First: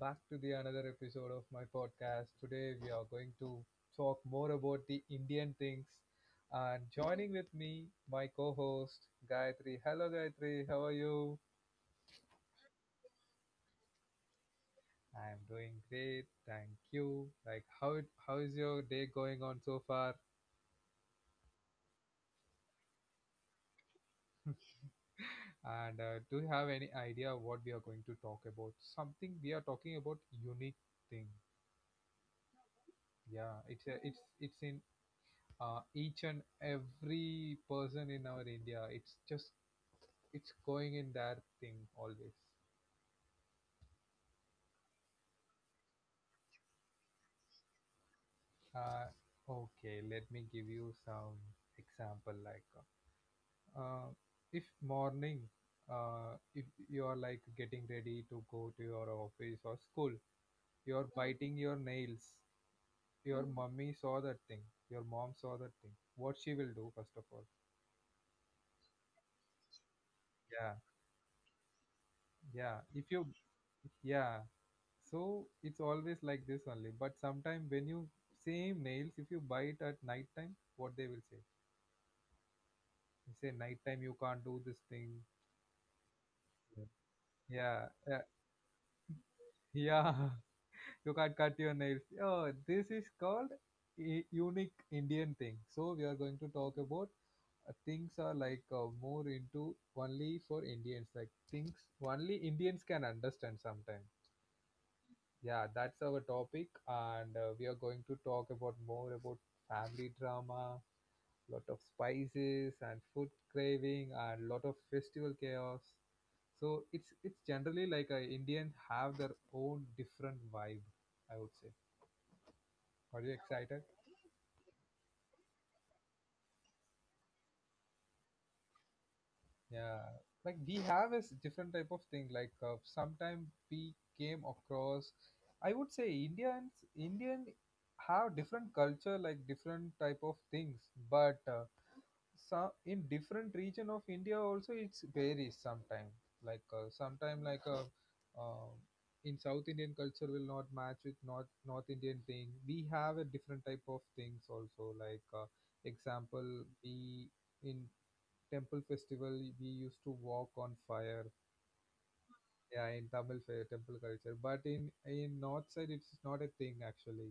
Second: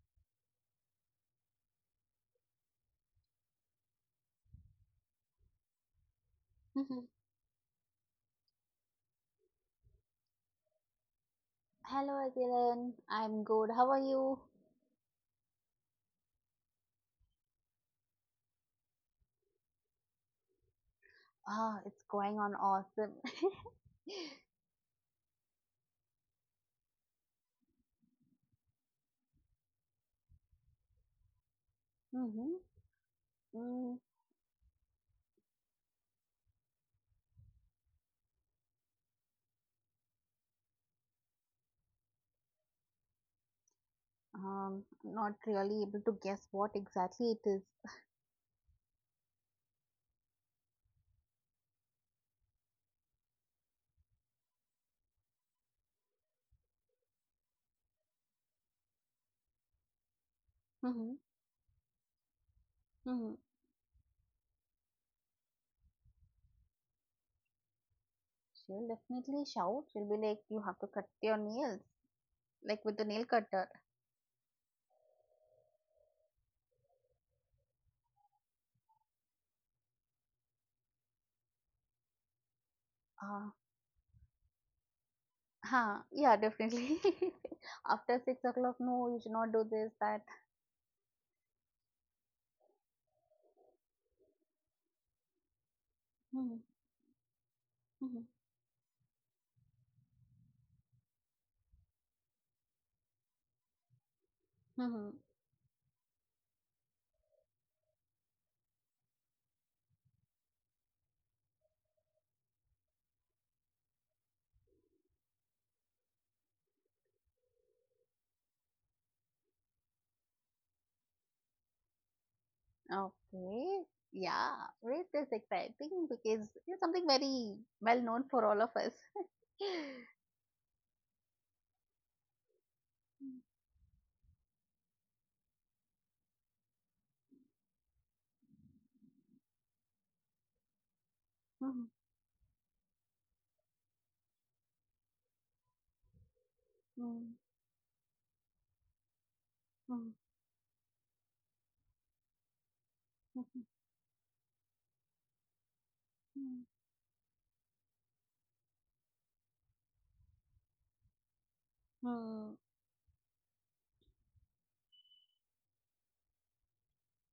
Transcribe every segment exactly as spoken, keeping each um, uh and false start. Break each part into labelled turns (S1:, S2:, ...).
S1: back to the another episode of my podcast. Today we are going to talk more about the Indian things. And
S2: Mhm.
S1: joining with me, my co-host Gayatri. Hello Gayatri, how are you?
S2: Hello again. I'm good. How are you?
S1: I am doing great, thank you. Like how it, how is your day going on so far?
S2: Ah, it's going on awesome.
S1: And uh, do you have any idea what we are going to talk about? Something we are talking about unique thing.
S2: Mm-hmm.
S1: Yeah,
S2: mm,
S1: it's a, it's it's in uh, each and every person in our India, it's just it's going in their thing always.
S2: um, Not really able to guess what exactly it is.
S1: Uh, okay, let me give you some example. Like, uh, if morning, uh, if you are like getting ready to go to your office or school, you are
S2: Mm-hmm.
S1: Mm, biting your nails.
S2: Mm-hmm.
S1: Your mm, mummy saw that thing. Your mom saw that thing. What she will do first of all?
S2: She'll definitely shout. She'll be like, "You have
S1: Yeah,
S2: to cut your nails, like
S1: yeah.
S2: with the
S1: If
S2: nail
S1: you,
S2: cutter."
S1: yeah. So it's always like this only. But sometime when you same nails, if you buy it at night time, what they will say? You
S2: Ah,
S1: say night time you can't do this thing.
S2: huh. Yeah, definitely.
S1: Yeah,
S2: After
S1: yeah,
S2: six o'clock, no, you should not do this,
S1: yeah.
S2: that.
S1: You can't cut your nails. Oh, this is called a unique Indian thing. So we are going to
S2: Mm-hmm.
S1: talk about uh, things
S2: Mm-hmm.
S1: are like uh, more into only for Indians. Like things only Indians can understand sometimes.
S2: Mm-hmm.
S1: Yeah, that's our topic, and uh, we are going to talk about more about family drama, lot of spices and food craving, and lot of festival chaos. So it's it's generally like a Indian have their own different vibe. I would say. Are you
S2: Okay.
S1: excited?
S2: Yeah, it is exciting because it's something very well known for all of us.
S1: Yeah, like we have a s- different type of thing. Like uh, sometime we came across. I would say Indians Indian have different culture, like different type of things, but. Uh,
S2: Mm.
S1: Some in different region of india also it's varies sometime like uh,
S2: Mm.
S1: sometime like uh, uh, in south indian
S2: Mm.
S1: culture will not match with north north indian thing we have a
S2: Mm.
S1: different type of things also like uh, example
S2: Mm.
S1: we in temple festival we used to walk on fire
S2: Mm.
S1: yeah in tamil fa- temple culture but in in north side it's not a thing actually.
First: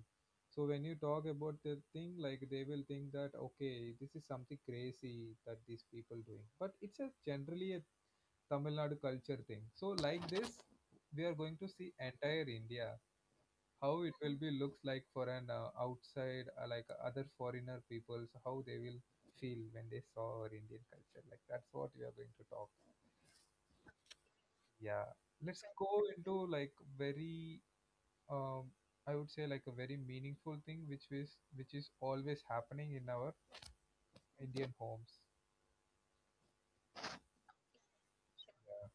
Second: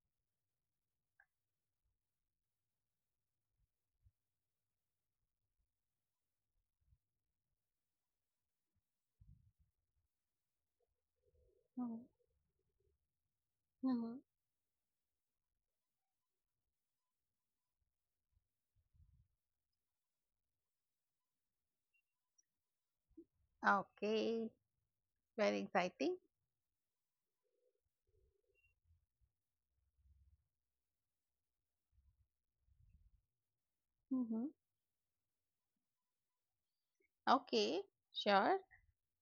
S1: So when you talk about the thing like they will think that okay this is something crazy that these people doing but it's a generally a tamil nadu culture thing. So like this we are going to see
S2: Mm.
S1: entire india how
S2: Mhm.
S1: it will be looks like for an uh, outside uh, like other foreigner peoples how they will feel when they saw our indian culture. Like that's what we are going to talk.
S2: Okay,
S1: Yeah,
S2: very
S1: let's
S2: exciting.
S1: go into like very um, I would say like a very meaningful thing, which is which is always happening in our
S2: Hmm.
S1: Indian homes.
S2: Okay, sure.
S1: Yeah.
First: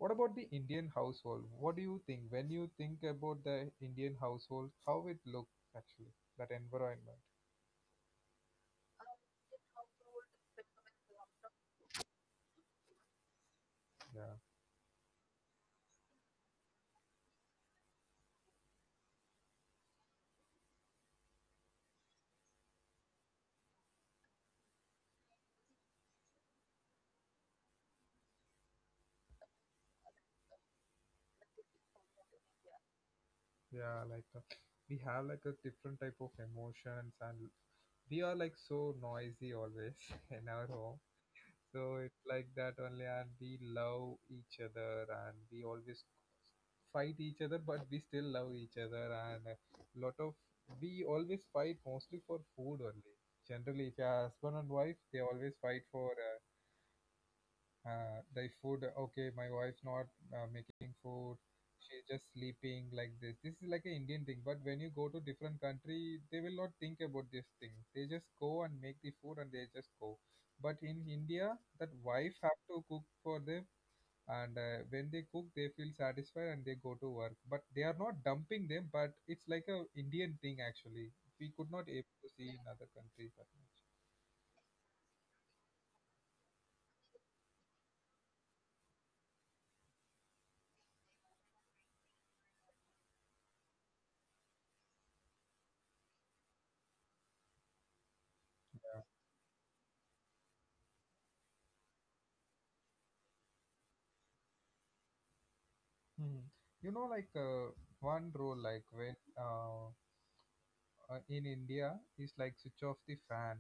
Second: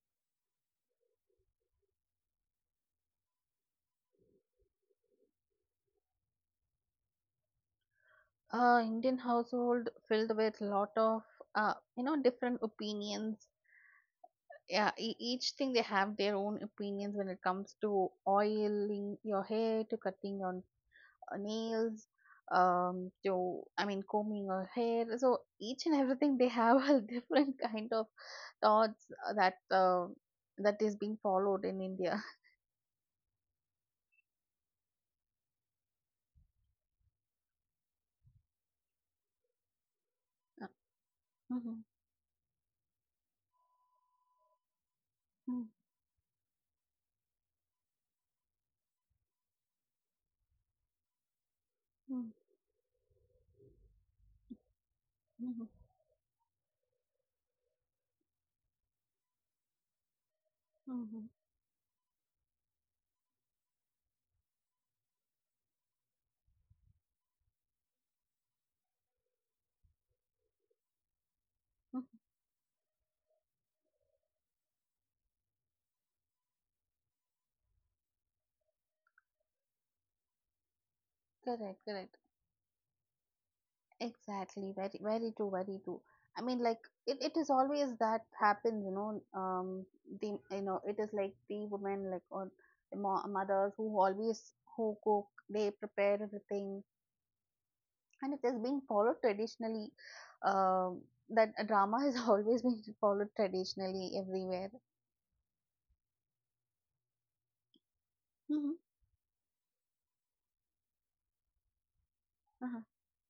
S1: What about the Indian household? What do you think when you think about the Indian household? How it looks actually that environment?
S2: Uh, Indian household filled with lot of uh, you know different opinions.
S1: Yeah,
S2: Yeah, e- each thing they have their own opinions when it comes to oiling your hair, to cutting your uh, nails, um to I mean combing our hair, so each and everything they have a different kind of thoughts, uh, that uh, that is being followed in India.
S1: yeah, like uh, we have like a different type of emotions and we are like so noisy always in our home.
S2: Mhm.
S1: So it's like that only, and we love each other, and we
S2: Mhm.
S1: always fight each other, but we still love each other, and a lot of we always fight mostly for
S2: Mhm.
S1: food only. Generally, if you're husband and wife, they always
S2: Mhm.
S1: fight for. Uh, uh, the food, okay, my wife's not uh, making food,
S2: Mhm.
S1: she's just sleeping like this. This is like an indian thing, but when you go to different country they will not think about this thing, they just go and make the food and they just go. But in india that
S2: Mhm.
S1: wife have to cook for them, and uh, when they cook they feel satisfied and they go to work but they are not dumping them. But it's like a indian thing actually, we could not
S2: Correct,
S1: able to
S2: correct.
S1: see in other countries that much.
S2: Exactly. Very, very true, very true. I mean, like it, it is always that happens, you know. Um, the you know, it is like the women, like, or the mo- mothers who always who cook, they prepare everything, and it has been followed traditionally, um, that a drama has always been followed traditionally everywhere.
S1: Hmm. You know, like uh, one rule, like
S2: Mm-hmm.
S1: when uh, uh, in India is like switch off
S2: Uh-huh.
S1: the fan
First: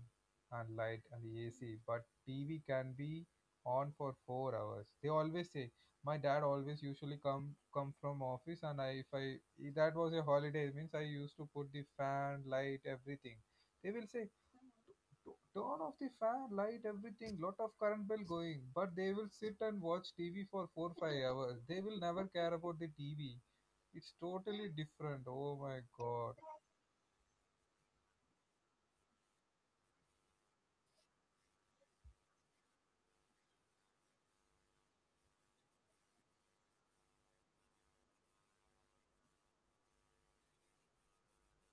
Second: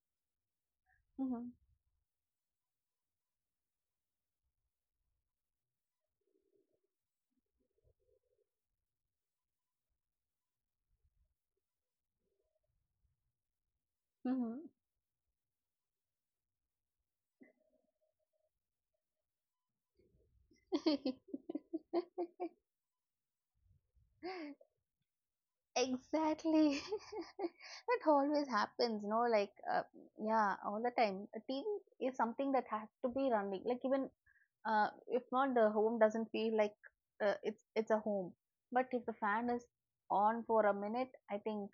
S1: and light and the
S2: Mm-hmm.
S1: A C, but T V can be on for four hours. They always say my dad always usually come come from office, and I if I if that was a holiday means I used to put the fan, light, everything. They will say,
S2: Mm-hmm.
S1: "Tu- turn off the fan, light, everything. Lot of current bill going, but they will sit and watch T V for four five hours. They will never care about the T V. It's totally different. Oh my god.
S2: Exactly. That always happens, no, like, uh, yeah, all the time. A T V is something that has to be running, like, even uh, if not, the home doesn't feel like uh, it's it's a home. But if the fan is on for a minute, I think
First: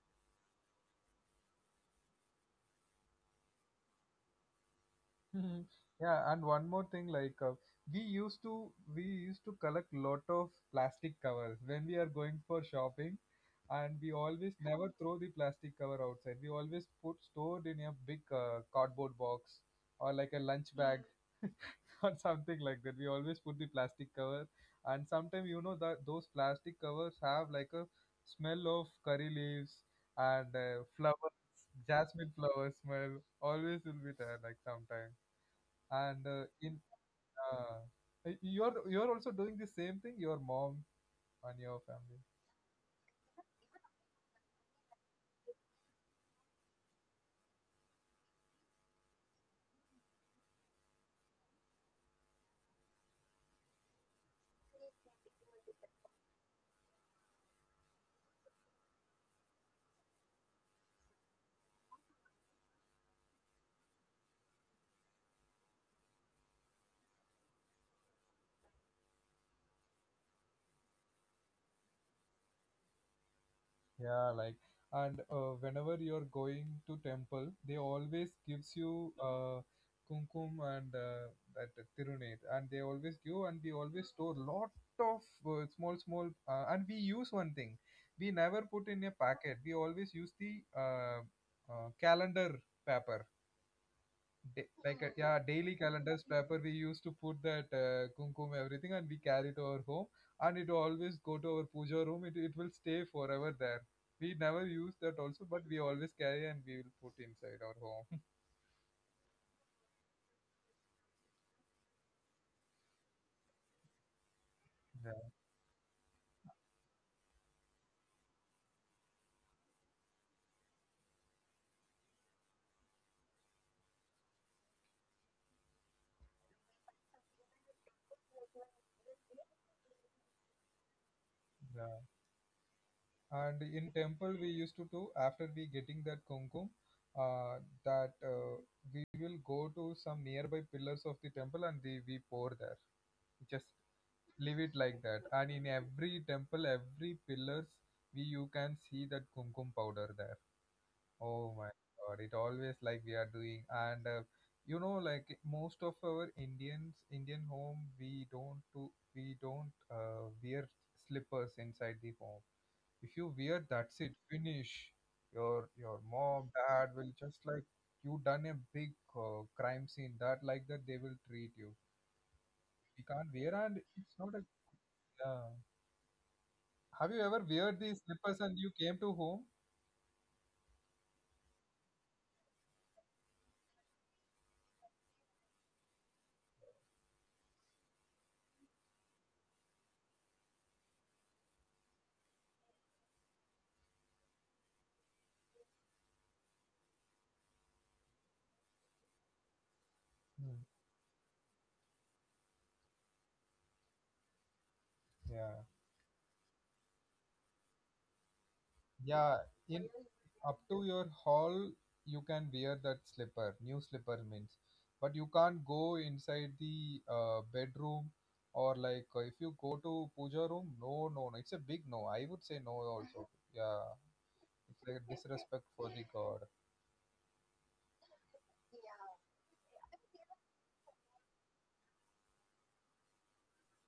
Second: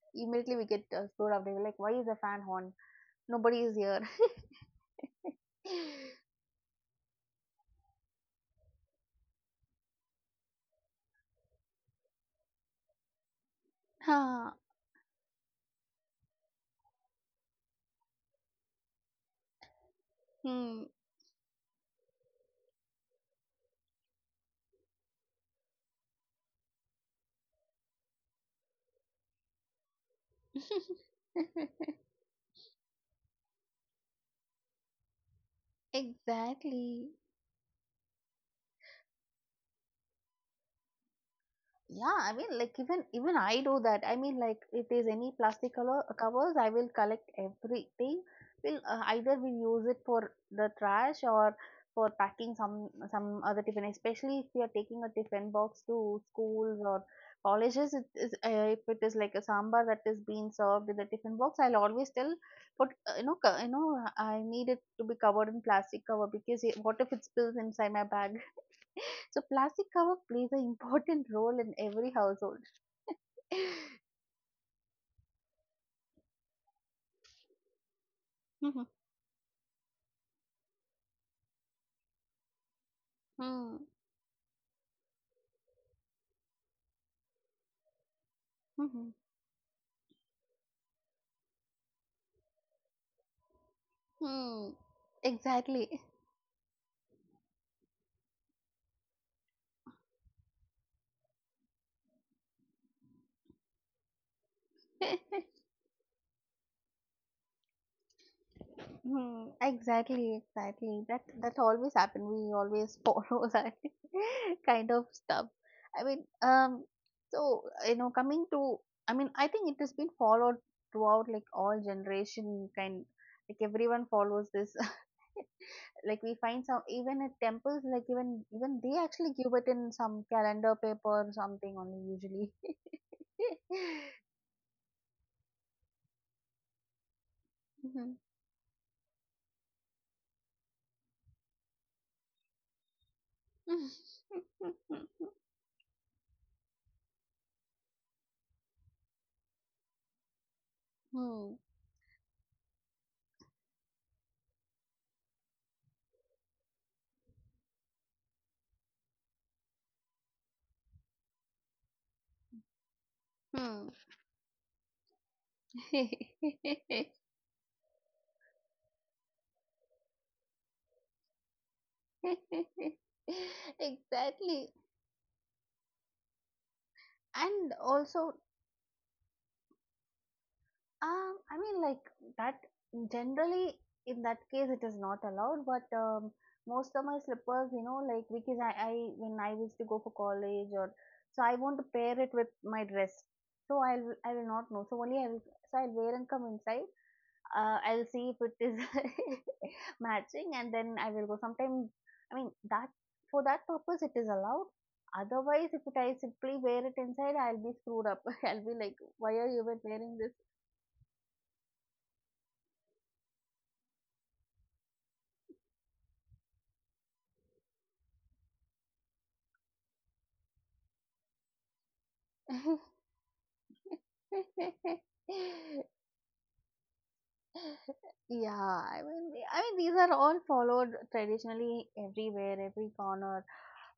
S2: immediately we get uh, screwed up. They were like, why is the fan on? Nobody is here.
S1: Mhm. Yeah, and one more thing, like uh, we used to we used to collect lot of plastic covers when we are going for shopping, and we
S2: Ah,
S1: always never throw the plastic cover outside. We always put stored in a big uh, cardboard box or like a
S2: hmm.
S1: lunch bag or something like that. We always put the plastic cover, and sometimes you know that those plastic covers have like a smell of curry leaves and uh, flowers, jasmine flower smell. Always will be there, like sometimes. And uh, in
S2: Exactly.
S1: uh, you're you're also doing the same thing, your mom and your
S2: Yeah, I
S1: family.
S2: mean, like even even I do that. I mean, like if there's any plastic color uh, covers, I will collect everything. We'll, uh, either we use it for the trash or for packing some some other tiffin. Especially if we are taking a tiffin box to schools or colleges, it is uh, if it is like a sambar that is being served in the tiffin box, I'll always tell, put, uh, you know co- you know I need it to be covered in plastic cover because it, what if it spills inside my bag? So plastic cover plays an important role in every household.
S1: Yeah, like and uh, whenever you're going to temple, they always
S2: Hmm.
S1: gives you uh, kumkum and uh, that tirunet, and they always give and
S2: Hmm.
S1: we always store lot of uh, small small uh, and we use one thing, we never put
S2: Hmm.
S1: in a packet. We always use the uh, uh, calendar paper
S2: Hmm.
S1: da- like uh, yeah daily
S2: Exactly.
S1: calendars paper we used to put that uh, kumkum everything and we carry it to our home, and it always go to our puja room, it, it will stay forever there. We never use that also but we always carry and we will put inside our home.
S2: Hmm, exactly, exactly. That that always happen. We always follow that kind of
S1: Yeah,
S2: stuff. I mean, um, so, you know, coming to, I mean, I think it has been followed throughout, like, all generation kind, like everyone follows this. Like we find some even at temples, like even even they actually give it in some calendar paper or something only,
S1: yeah,
S2: usually.
S1: and in temple we used to do after we getting that kumkum uh,
S2: Mhm.
S1: that uh, we will go to some nearby pillars of the temple and we, we pour there, just leave it like that. And in every temple, every pillars, we you can see that kumkum powder there.
S2: Hmm.
S1: Oh my God! It always like we are doing, and uh, you know, like most of our Indians, Indian home, we don't do, we don't uh, wear slippers inside the home. If you wear,
S2: Hmm.
S1: that's it, finish. Your your mom, dad will just like you done a big uh, crime scene. That like that they will treat you. You can't wear, and it's not a
S2: Exactly.
S1: yeah. Have you ever
S2: And
S1: wear these
S2: also,
S1: slippers and you came to home?
S2: Um, I mean, like that generally in that case it is not allowed, but um, most of my slippers, you know, like because I, I when I used to go for college or so, I want to pair it with my dress. So I'll I will not know. So only I will so I'll wear and come inside. Uh, I'll see if it is matching,
S1: Hmm.
S2: and then I will go. Sometimes I mean that for that purpose it is allowed. Otherwise,
S1: Yeah.
S2: if it, I simply wear it inside, I'll be screwed up. I'll be like, why
S1: Yeah,
S2: are you even
S1: in
S2: wearing this?
S1: up to your hall you can wear that slipper, new slipper means. But you can't go inside the uh, bedroom or like uh, if you go to puja room, no, no, no. It's a big no. I would say no also. Yeah, it's like a disrespect for the god.
S2: Yeah, I mean, the- I mean, these are all followed traditionally everywhere, every corner.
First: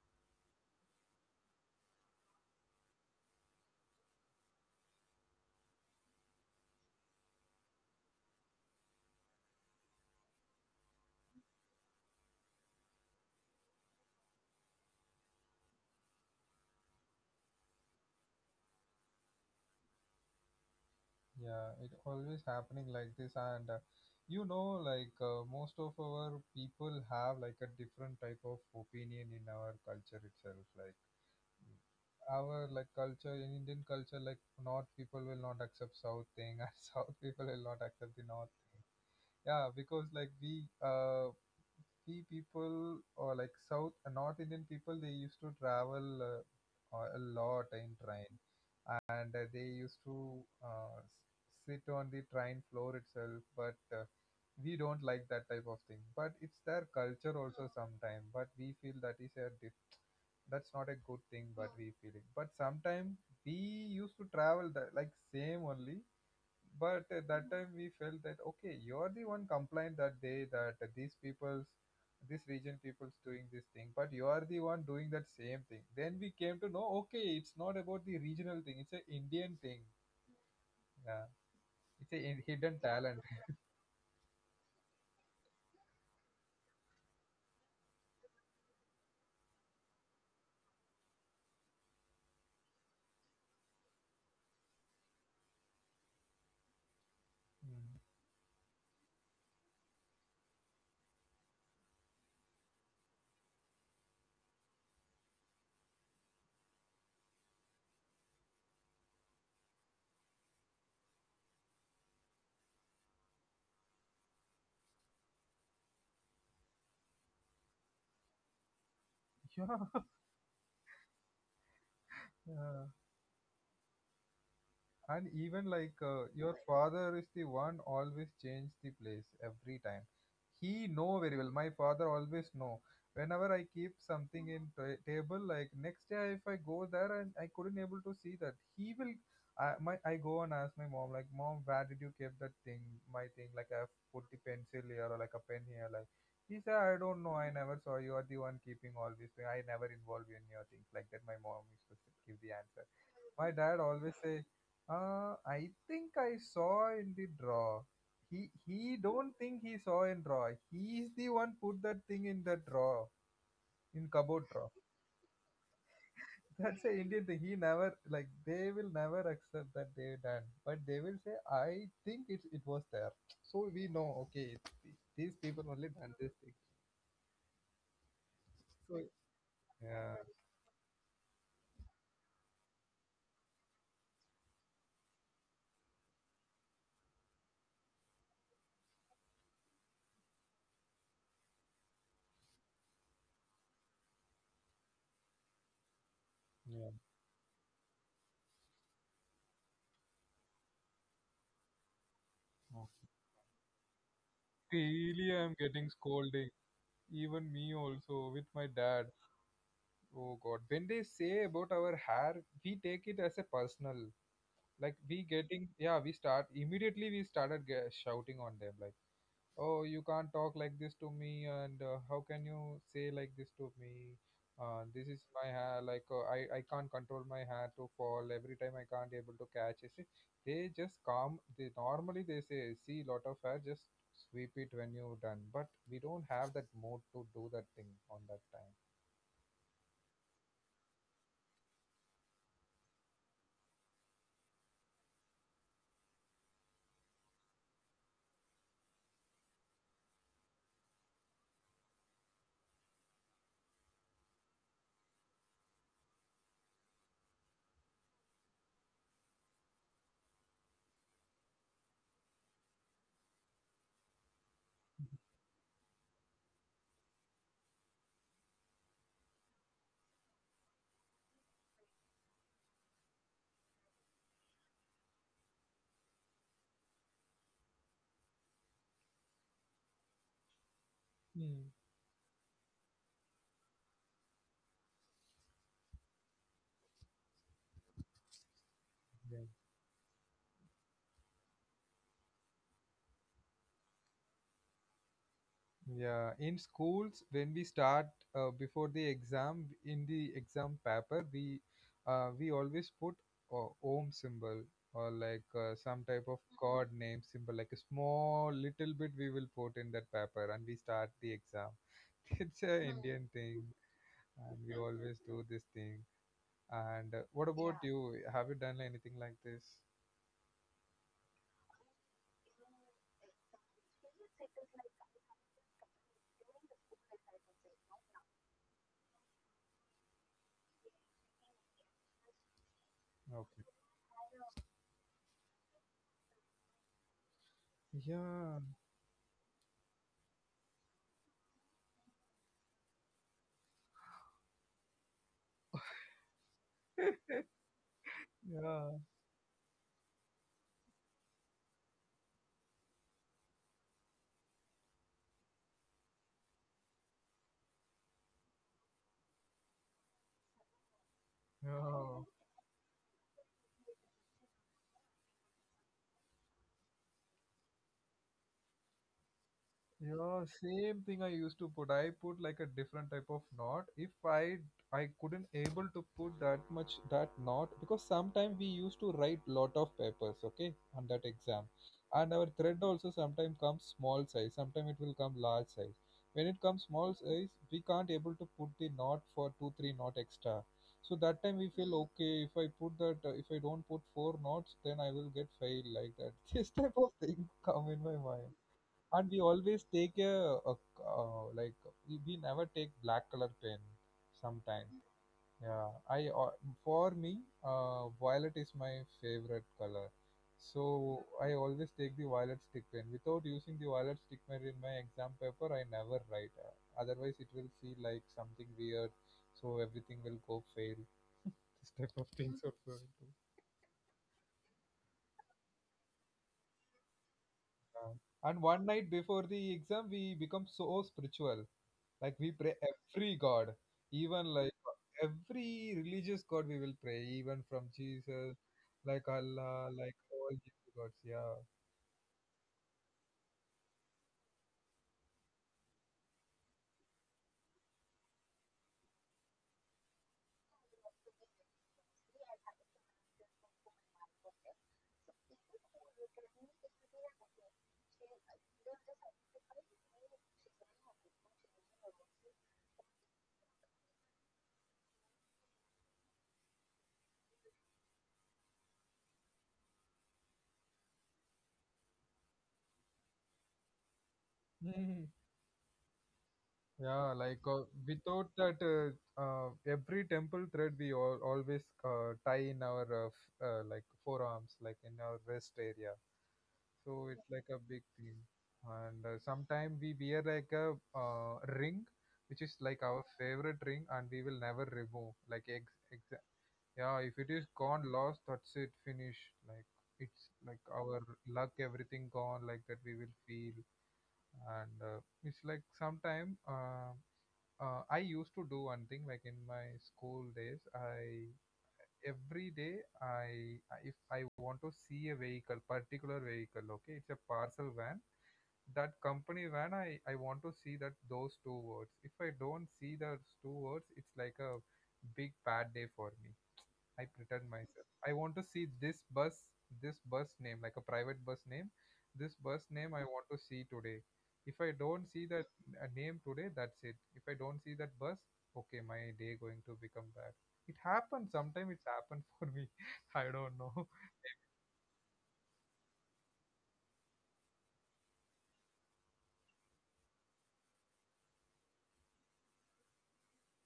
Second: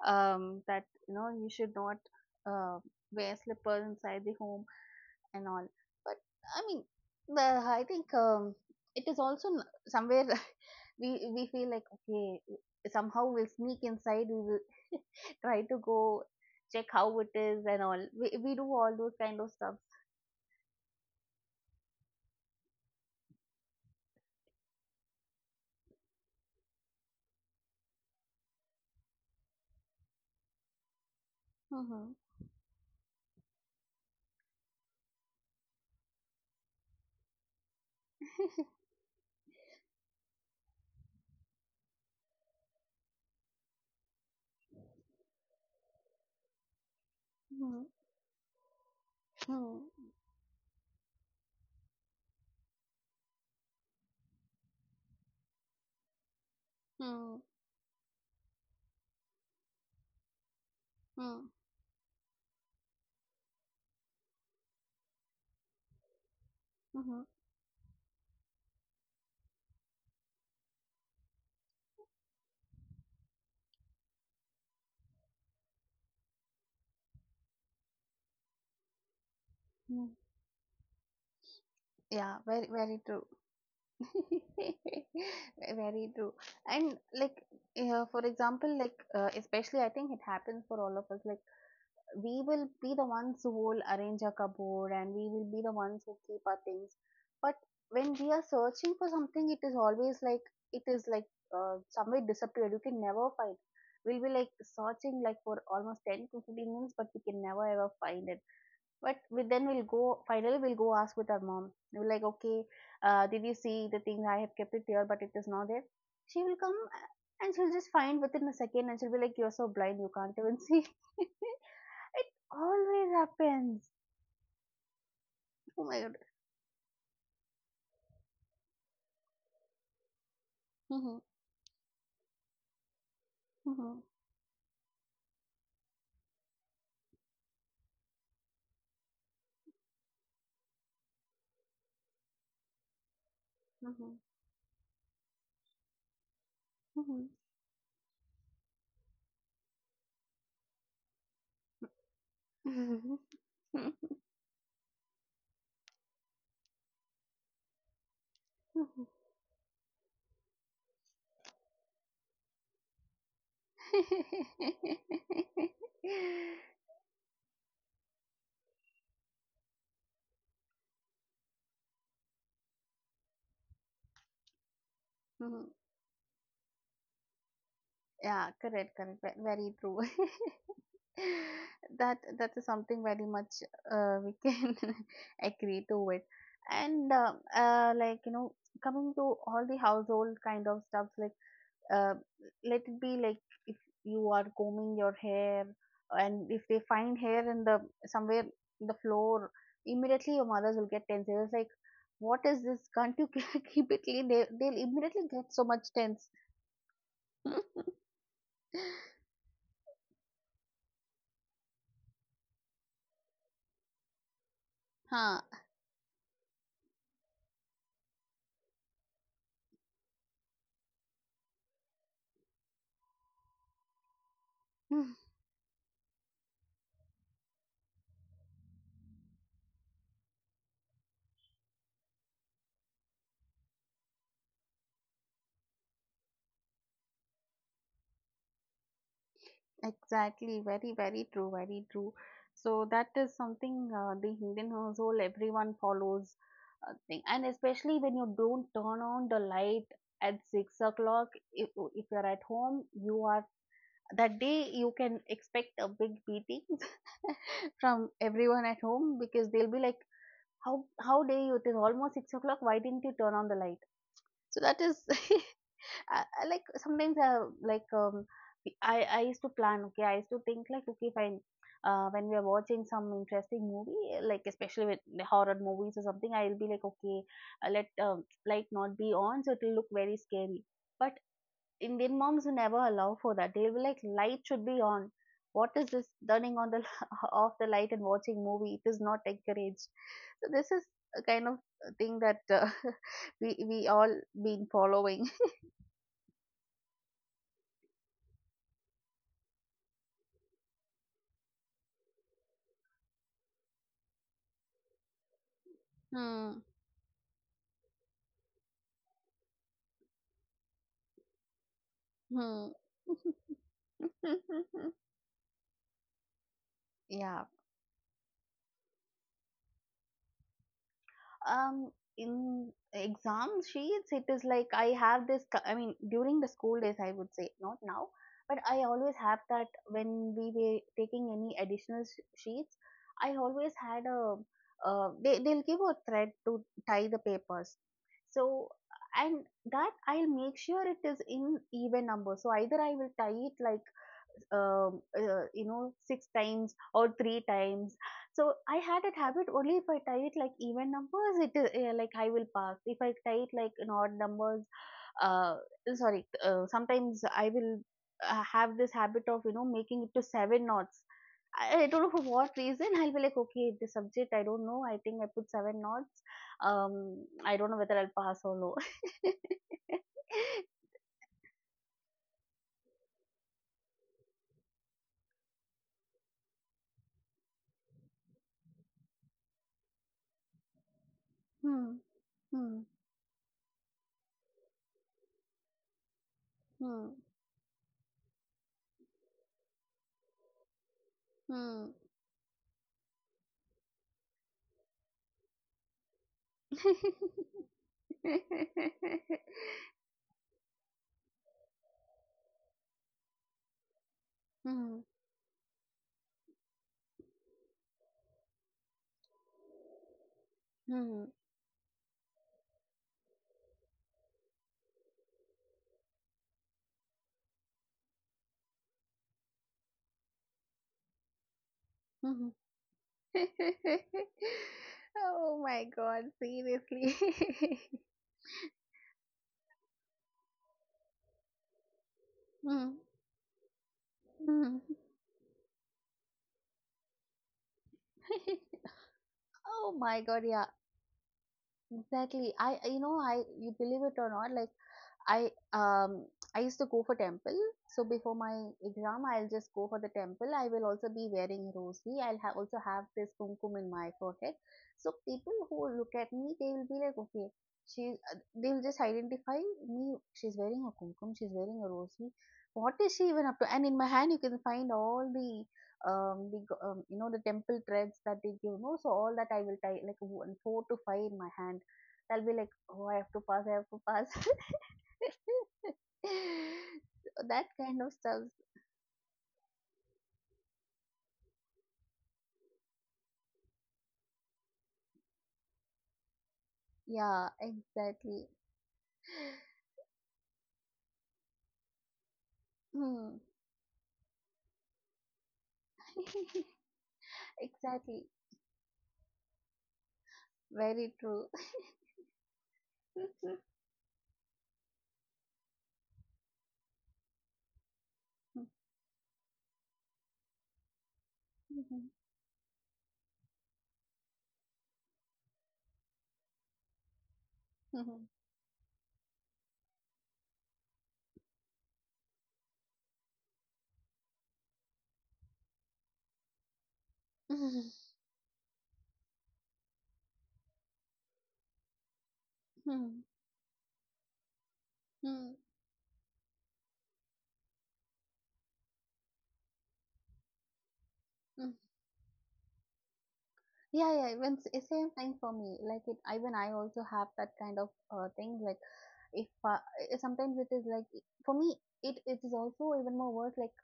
S2: Um, that, you know, you should not, uh, wear slippers inside the home and all. But I mean, the I think, um, it is also n- somewhere we we feel like, okay, somehow we'll sneak inside. We will try to go, check how it is and all. We we do all those kind of stuff.
S1: Yeah, it always happening like this, and uh, you know, like uh, most of our people have like a different type of opinion in our culture itself. Like
S2: Mm-hmm.
S1: our like culture in Indian culture, like North people will not accept South thing, and South people will not accept the North thing. Yeah, because like we uh we people or like South North Indian people, they used to travel uh, a lot
S2: Mm-hmm.
S1: in train and uh, they
S2: Mm-hmm.
S1: used to uh, s- sit on the train floor itself but uh, we don't like that type of thing but it's their culture
S2: Hmm.
S1: also sometimes, but we feel that is a diff- that's not a good thing,
S2: Mm.
S1: but we feel it. But sometimes we used to travel the, like same only. But at
S2: Mm-hmm.
S1: that time we felt that okay you're the one complained that day that these people's this region people's doing this thing but you are the one doing that same thing, then we came to know okay it's not about the regional thing, it's an indian thing.
S2: Mm.
S1: Yeah, it's a
S2: Yeah, very,
S1: hidden
S2: very
S1: talent.
S2: true. Very true. And like, yeah, for example, like, uh, especially I think it happens for all of us. Like, we will be the ones who will arrange a cupboard, and we will be the ones who keep our things. But
S1: Mm.
S2: when we are searching for something, it is always like, it is like, uh, somewhere disappeared. You can never find. We'll be like searching like for almost ten to fifteen minutes, but we can never ever find it. But we, then we'll go finally we'll go ask with our mom. We're like, okay, uh, did you see the thing? I have kept it here, but it is not there. She will come, uh, and she'll just find within a second, and she'll be like, you're
S1: Yeah.
S2: so blind, you can't even see. It
S1: Yeah.
S2: always happens.
S1: And even
S2: Oh
S1: like
S2: my God.
S1: uh, your father is the one always change the place every time, he know
S2: Mhm.
S1: very well, my father always know whenever I keep
S2: Mhm.
S1: something in ta- table like next day if I go there and I couldn't able to see that he will I, my I go and ask my mom like mom where did you keep that thing, my thing like I have put
S2: Mhm.
S1: the pencil here or like a pen here like he said I don't know
S2: Mhm.
S1: I never saw, you are the one keeping all these things, I never involve you in your things, like that my mom used to give the answer.
S2: Mhm.
S1: My dad always say uh, I think I saw in the draw. He he
S2: Mhm.
S1: don't think he saw in draw. He is the one put that thing in the draw, in cupboard draw. That's a Indian thing. He never like they will never accept that they done, but they will say I think it it was there. So we know okay it's, these people
S2: Mhm.
S1: only done this thing.
S2: Yeah,
S1: So,
S2: correct, correct, ve- very true.
S1: yeah,
S2: that that is something very much, uh, we can agree to it. And, uh, uh, like, you know coming to all the household kind of stuff, like, uh, let it be like, if you are combing your hair, and if they
S1: yeah.
S2: find hair in the somewhere in the floor, immediately your mothers will get tense. It's like, what is this,
S1: Oh,
S2: can't you keep it clean? They, they'll immediately
S1: daily
S2: get
S1: I'm
S2: so
S1: getting
S2: much tense.
S1: scolding. Even me also with my dad. Oh God, when they say about our hair, we take it as a personal. Like we
S2: Huh.
S1: getting, yeah, we start immediately. We started ge- shouting on them like, "Oh, you can't talk like this to me, and uh, how can you say like this to me? Uh, this is my hair. Like uh, I, I can't control my hair to fall every time. I can't able to catch it. See, They just calm. They normally they say, see, lot of hair, just sweep it when you done. But we don't have that mode to do that thing on that time.
S2: Exactly, very, very true, very true. So that is something, uh, the Indian household everyone follows, uh, thing, and especially when you don't turn on the light at six o'clock. If if you're at home, you are that day you can expect a big beating from everyone at home because they'll be like, "How how dare you? It is almost six o'clock. Why didn't you turn on the light?" So that is I, I like sometimes, uh, like, um, I I used to plan. Okay, I used to think like, okay, if I uh, when we are watching some interesting movie, like especially with the horror movies or something, I'll be like, okay, uh, let, um, light not be on, so it'll look very scary. But
S1: Hmm.
S2: Indian moms will never allow for that. They'll be like, light should be on. What is this, turning on the off the light and watching movie? It is not encouraged. So this is a kind of thing that, uh, we we all been following.
S1: Yeah, in schools, when we start uh, before the exam, in the exam paper, we uh, we always put uh, Om symbol or like uh, some type of God name symbol, like a small little bit we will put in that paper, and we start the exam. It's a
S2: Hmm.
S1: Indian thing, and we always do this thing. And uh,
S2: Yeah.
S1: what about, yeah, you? Have you done anything like this?
S2: Um, in exam sheets, it is like I have this, co- I mean, during the school days, I would say, not now, but I always have that when we were taking any additional sh- sheets, I
S1: Okay.
S2: always had a, uh, they, they'll give a thread to tie the papers.
S1: Yeah,
S2: So, and that I'll make sure it is in even number. So either I will tie it like, um, uh, you know six times or three times. So I
S1: yeah,
S2: had that habit only if I tie it like even numbers, it is, uh, like I will pass. If I tie it like an odd numbers, uh, sorry, uh, sometimes I will, uh, have this habit of you know making it to seven knots. I, I don't know
S1: yeah.
S2: for what reason. I'll be like, okay, the subject I don't know. I think I put seven knots. Um, I don't know whether I'll pass or no.
S1: Yeah, same thing I used to put. I put like a different type of knot. If I I couldn't able to put that much that knot because sometimes we used to write lot of papers, okay, on that exam.
S2: Hmm.
S1: And our thread
S2: Hmm.
S1: also sometimes comes small size, sometimes it will come large size. When it comes
S2: Hmm.
S1: small size, we can't able to put the knot for two, three knot extra. So that time we
S2: Hmm.
S1: feel okay. If I put that, uh, if I don't put four knots, then I will get failed like that. This type of thing come in my mind, and we always take a, a, uh, like we we never take black color pen sometimes,
S2: Hmm.
S1: yeah. i al- for me, uh, violet is my favorite color, so
S2: Hmm.
S1: I always take the violet stick pen. Without using the violet stick pen in my exam paper, I never write, uh, otherwise it will feel like something weird, so everything will go fail. This type of
S2: Hmm.
S1: things also I do.
S2: Oh my God, seriously.
S1: Yeah. And one night before the exam, we become so spiritual, like we pray
S2: Mm.
S1: every god, even
S2: Mm.
S1: like every religious god we will pray, even from Jesus, like Allah,
S2: Oh
S1: like
S2: my God,
S1: all
S2: yeah.
S1: these gods, yeah.
S2: Exactly. I, I- you know, I, you believe it or not, like, I, um, I used to go for temple. So before my exam, I'll just go for the temple. I will also be wearing rosary. I'll ha also have this kumkum in my forehead. So people who look at me, they will be like, okay, she, uh, they will just identify me. She's wearing a kumkum. She's wearing a rosary. What is she even up to? And in my hand, you can find all the um the go- um, you know the temple threads that they give, no? So all that I will tie like one, four to five in my hand. I'll be like, oh, I have to pass, I have to pass.
S1: Mhm. Yeah,
S2: So
S1: like
S2: that
S1: uh,
S2: kind of stuff.
S1: without that uh, uh, every temple thread we all, always uh, tie in our uh, f- uh, like forearms, like in our wrist area. So
S2: Yeah,
S1: it's like a big thing,
S2: exactly.
S1: and uh, sometime we wear like a uh, ring which is like our
S2: Hmm.
S1: favorite ring, and we will never remove, like ex- ex- Yeah, if it is gone,
S2: Exactly.
S1: lost, that's it, finish. Like it's like
S2: Very
S1: our
S2: true.
S1: luck, everything gone, like that we will feel. And uh, it's like sometime uh, uh, I used to do one thing, like in my school days, I every day I if I want to see a vehicle, particular vehicle, okay, it's a parcel van. That company van, I I want to see that those two words. If I don't see those two words, it's like a big bad day for me. I pretend myself. I want to see this bus, this bus name, like a private bus name. This bus name I want to see today. If I don't see that a name today, that's it. If I don't see that bus, okay, my day going to become bad. It happens. Sometimes it's happened for me. I don't know.
S2: Yeah, yeah, even s- same time for me. Like it, even I also have that kind of uh, thing. Like, if uh, I- sometimes it is like for me, it it is also even more worse. Like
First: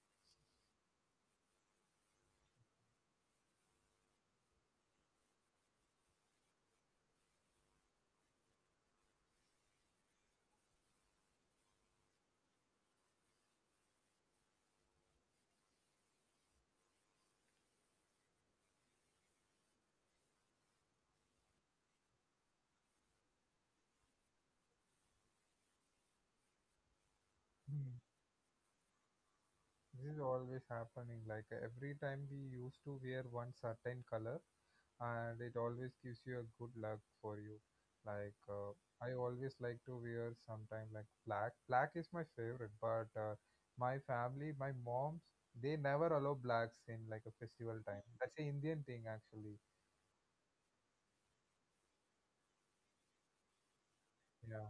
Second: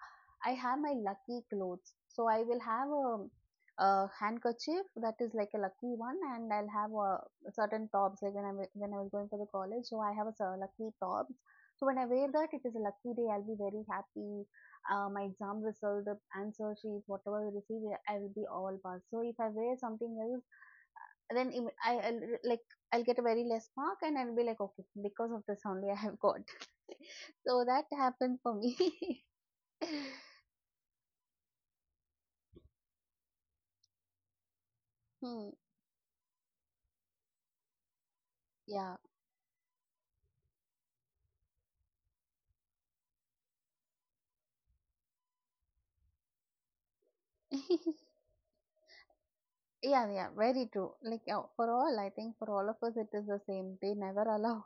S2: I have my lucky clothes, so I will have a, a handkerchief that is like a lucky one, and I'll have a certain tops. Like when I wa- when I was going for the college, so I have a cer- lucky tops. So when I wear that, it is a lucky day. I'll be very happy, uh, my exam result, the answer sheet, whatever I receive, I will be all passed. So if I wear something else, then im- I I'll, re- like I'll get a very less mark, and I'll be like, okay, because of this only I have got. so that
S1: Hmm.
S2: happened for me.
S1: This is always happening. Like every time we used to wear one certain color, and
S2: hmm,
S1: it always gives you a good luck for you. Like uh,
S2: yeah.
S1: I always like to wear sometime like black. Black is my favorite, but uh, my family, my moms, they never allow blacks in like a festival time. That's a Indian thing actually.
S2: Yeah, yeah, very true. Like uh, for all, I think for all of us, it is the same. They never allow
S1: Yeah.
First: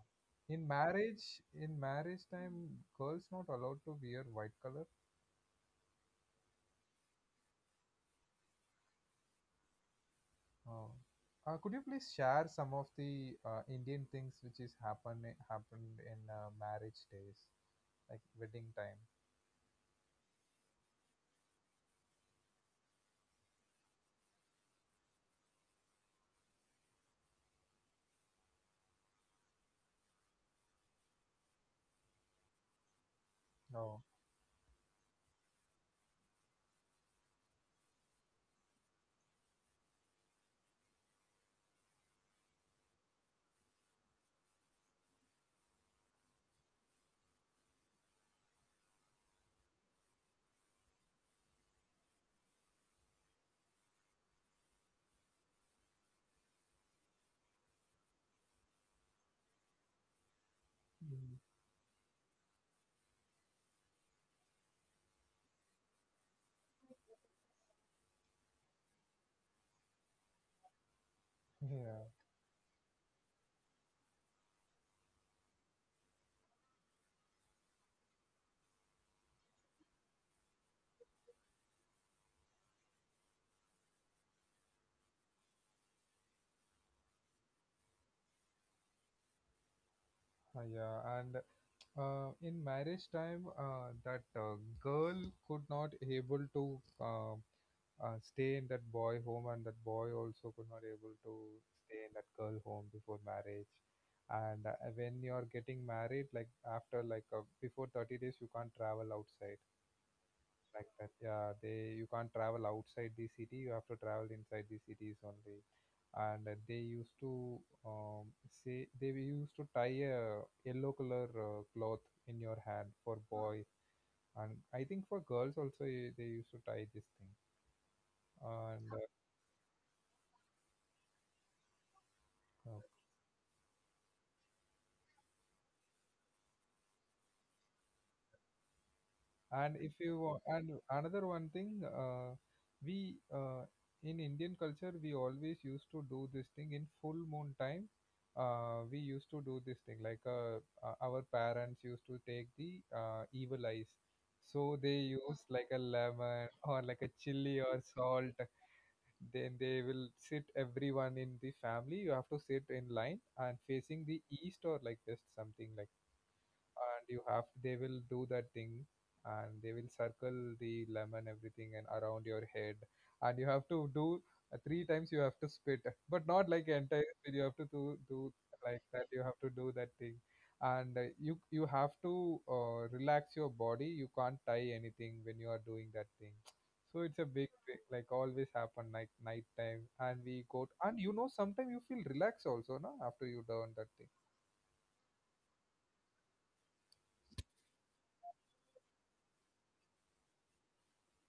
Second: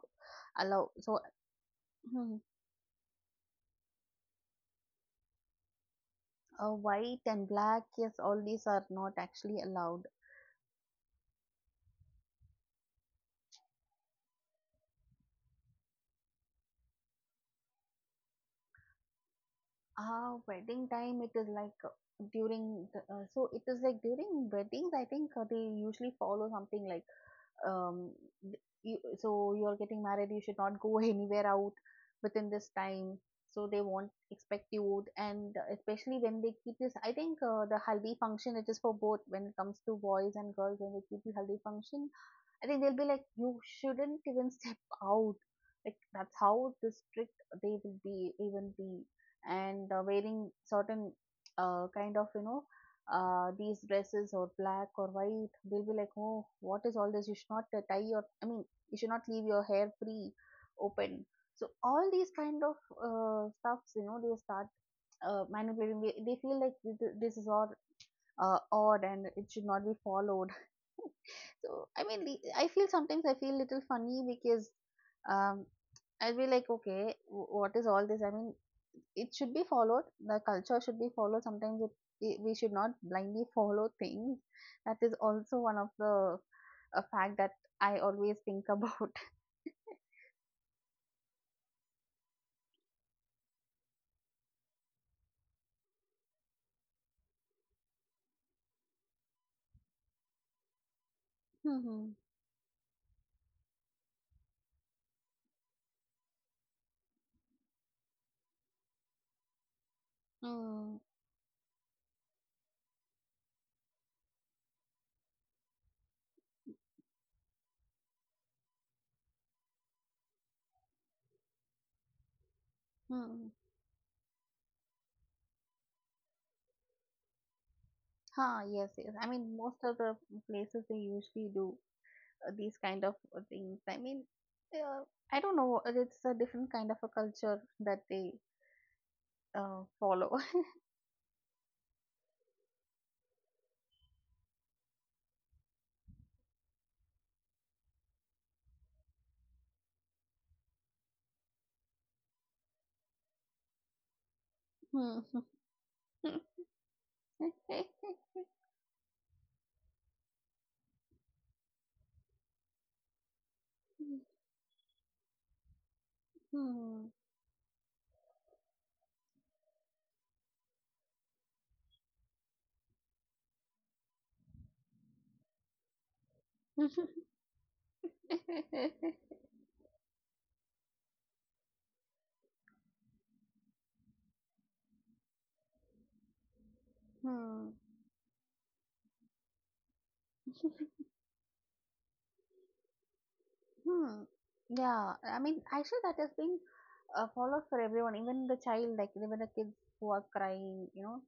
S1: In
S2: allow. So
S1: marriage, in marriage
S2: hmm,
S1: time, girls not allowed to wear white color.
S2: uh, White and black, yes, all these are not actually allowed.
S1: Oh. Uh, could you please share some of the uh, Indian things which is happen happened in uh, marriage days, like wedding time?
S2: Ah, wedding time, it is like uh, during the, uh, so it is like during weddings, I think uh, they usually follow something like um th- you, so you're getting married, you should not go anywhere out within this time. So they
S1: Oh,
S2: won't expect you, and uh, especially when they keep this, I think uh, the haldi function, it is for both when it comes to boys and girls when they keep the haldi function. I think they'll be like, you shouldn't even step out. Like that's how the strict they will be, even be, and uh, wearing certain uh, kind of you know uh, these dresses or black or white. They'll be like, oh, what is all this? You should not uh, tie your. I mean, you should not leave your hair free, open.
S1: mm.
S2: So all these kind of uh, stuffs, you know, they start uh, manipulating. They, they feel like this, this is all uh, odd and it should not be followed. So I
S1: Yeah,
S2: mean, the- I feel sometimes I feel little funny because um, I'll be like, okay, wh- what is all this? I mean, it should be followed. The culture should be followed. Sometimes it, it, we should not blindly follow things. That is also one of the a fact that I always think about.
S1: uh, yeah, and uh, in marriage time, uh, that uh, girl could not able to uh, uh, stay in that boy home, and that boy also could not able to stay in
S2: Mm-hmm.
S1: that girl home before marriage. And uh, when you are getting married, like after like uh, before thirty days, you can't travel outside like that.
S2: Mm.
S1: Yeah, they you can't travel outside the city. You have to travel inside the cities only. And uh, they used to um, say they were used to tie a yellow color uh, cloth in your hand for boy,
S2: Mm.
S1: and I think for girls also eh, they used to tie this thing.
S2: Huh,
S1: And
S2: yes, yes. I mean, most of the places they usually do uh,
S1: uh, uh,
S2: these kind of uh, things. I mean, uh, I don't know. uh, It's a different kind of a culture that they
S1: and
S2: uh,
S1: if you wa-
S2: follow.
S1: and another one thing, uh, we uh, in Indian culture we always used to do this thing in full moon time. Uh, we used to do this thing like uh, uh, our parents used to take the uh, evil eyes, so they use
S2: Hmm.
S1: like a lemon or like a chili or salt. Then they will sit everyone in the family, you have to sit in line and facing the east or like this something like, and
S2: Hmm.
S1: you have they will do that thing, and they will circle the lemon everything and around your head, and you have to do uh, three times you have to spit, but not like entire spit you have to do, do like that you have to do that thing. And uh, you you have to uh, relax your body, you can't tie anything when you are doing that thing, so it's a big
S2: Hmm.
S1: thing, like always happen like night time, and we go t- and you know sometimes you feel relaxed also no after you done that thing,
S2: Hmm. Yeah, I mean, actually, that has been uh, followed for everyone, even the child, like even the kids who are crying, you know,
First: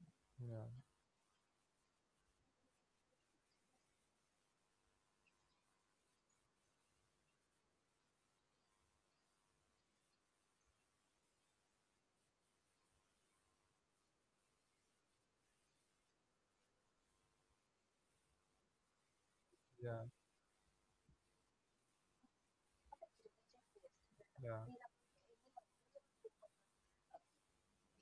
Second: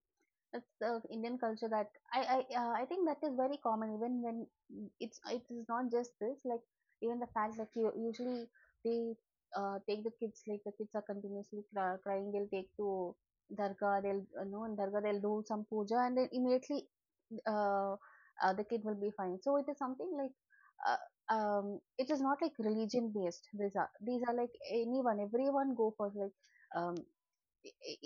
S2: that's the Indian culture that I I uh, I think that is very common even when mm, it's it is not just this like even the fact that you usually they uh, take the kids like the kids are continuously cry, crying they'll take to dargah they'll uh, no in dargah they'll do some puja and then immediately uh, uh, the kid will be fine so it is
S1: yeah.
S2: something like uh, um it is not like religion based. These are these are like
S1: Yeah,
S2: anyone everyone go for like um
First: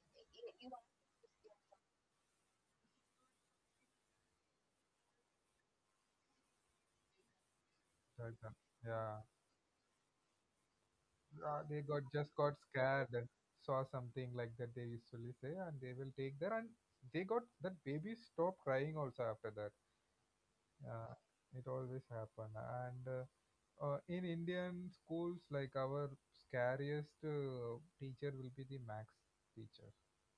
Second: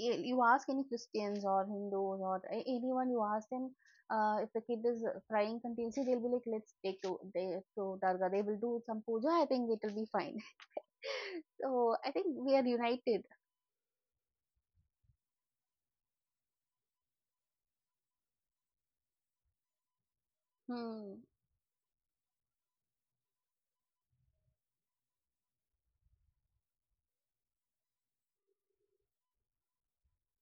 S2: y- you ask any Christians or Hindus or a- anyone, you ask them uh, if the kid is uh, crying continuously, they'll be like, let's take to they, to Durga.
S1: right.
S2: They
S1: uh,
S2: will do some
S1: Yeah,
S2: puja. I think it will be fine.
S1: uh, they
S2: So
S1: got
S2: I think
S1: just
S2: we
S1: got
S2: are
S1: scared
S2: united.
S1: and saw something like that. They usually say, and they will take there, and they got that baby stopped crying also after that. Yeah,
S2: Hmm.
S1: it always happen, and uh, uh, in Indian schools, like our scariest uh, teacher will be the max teacher.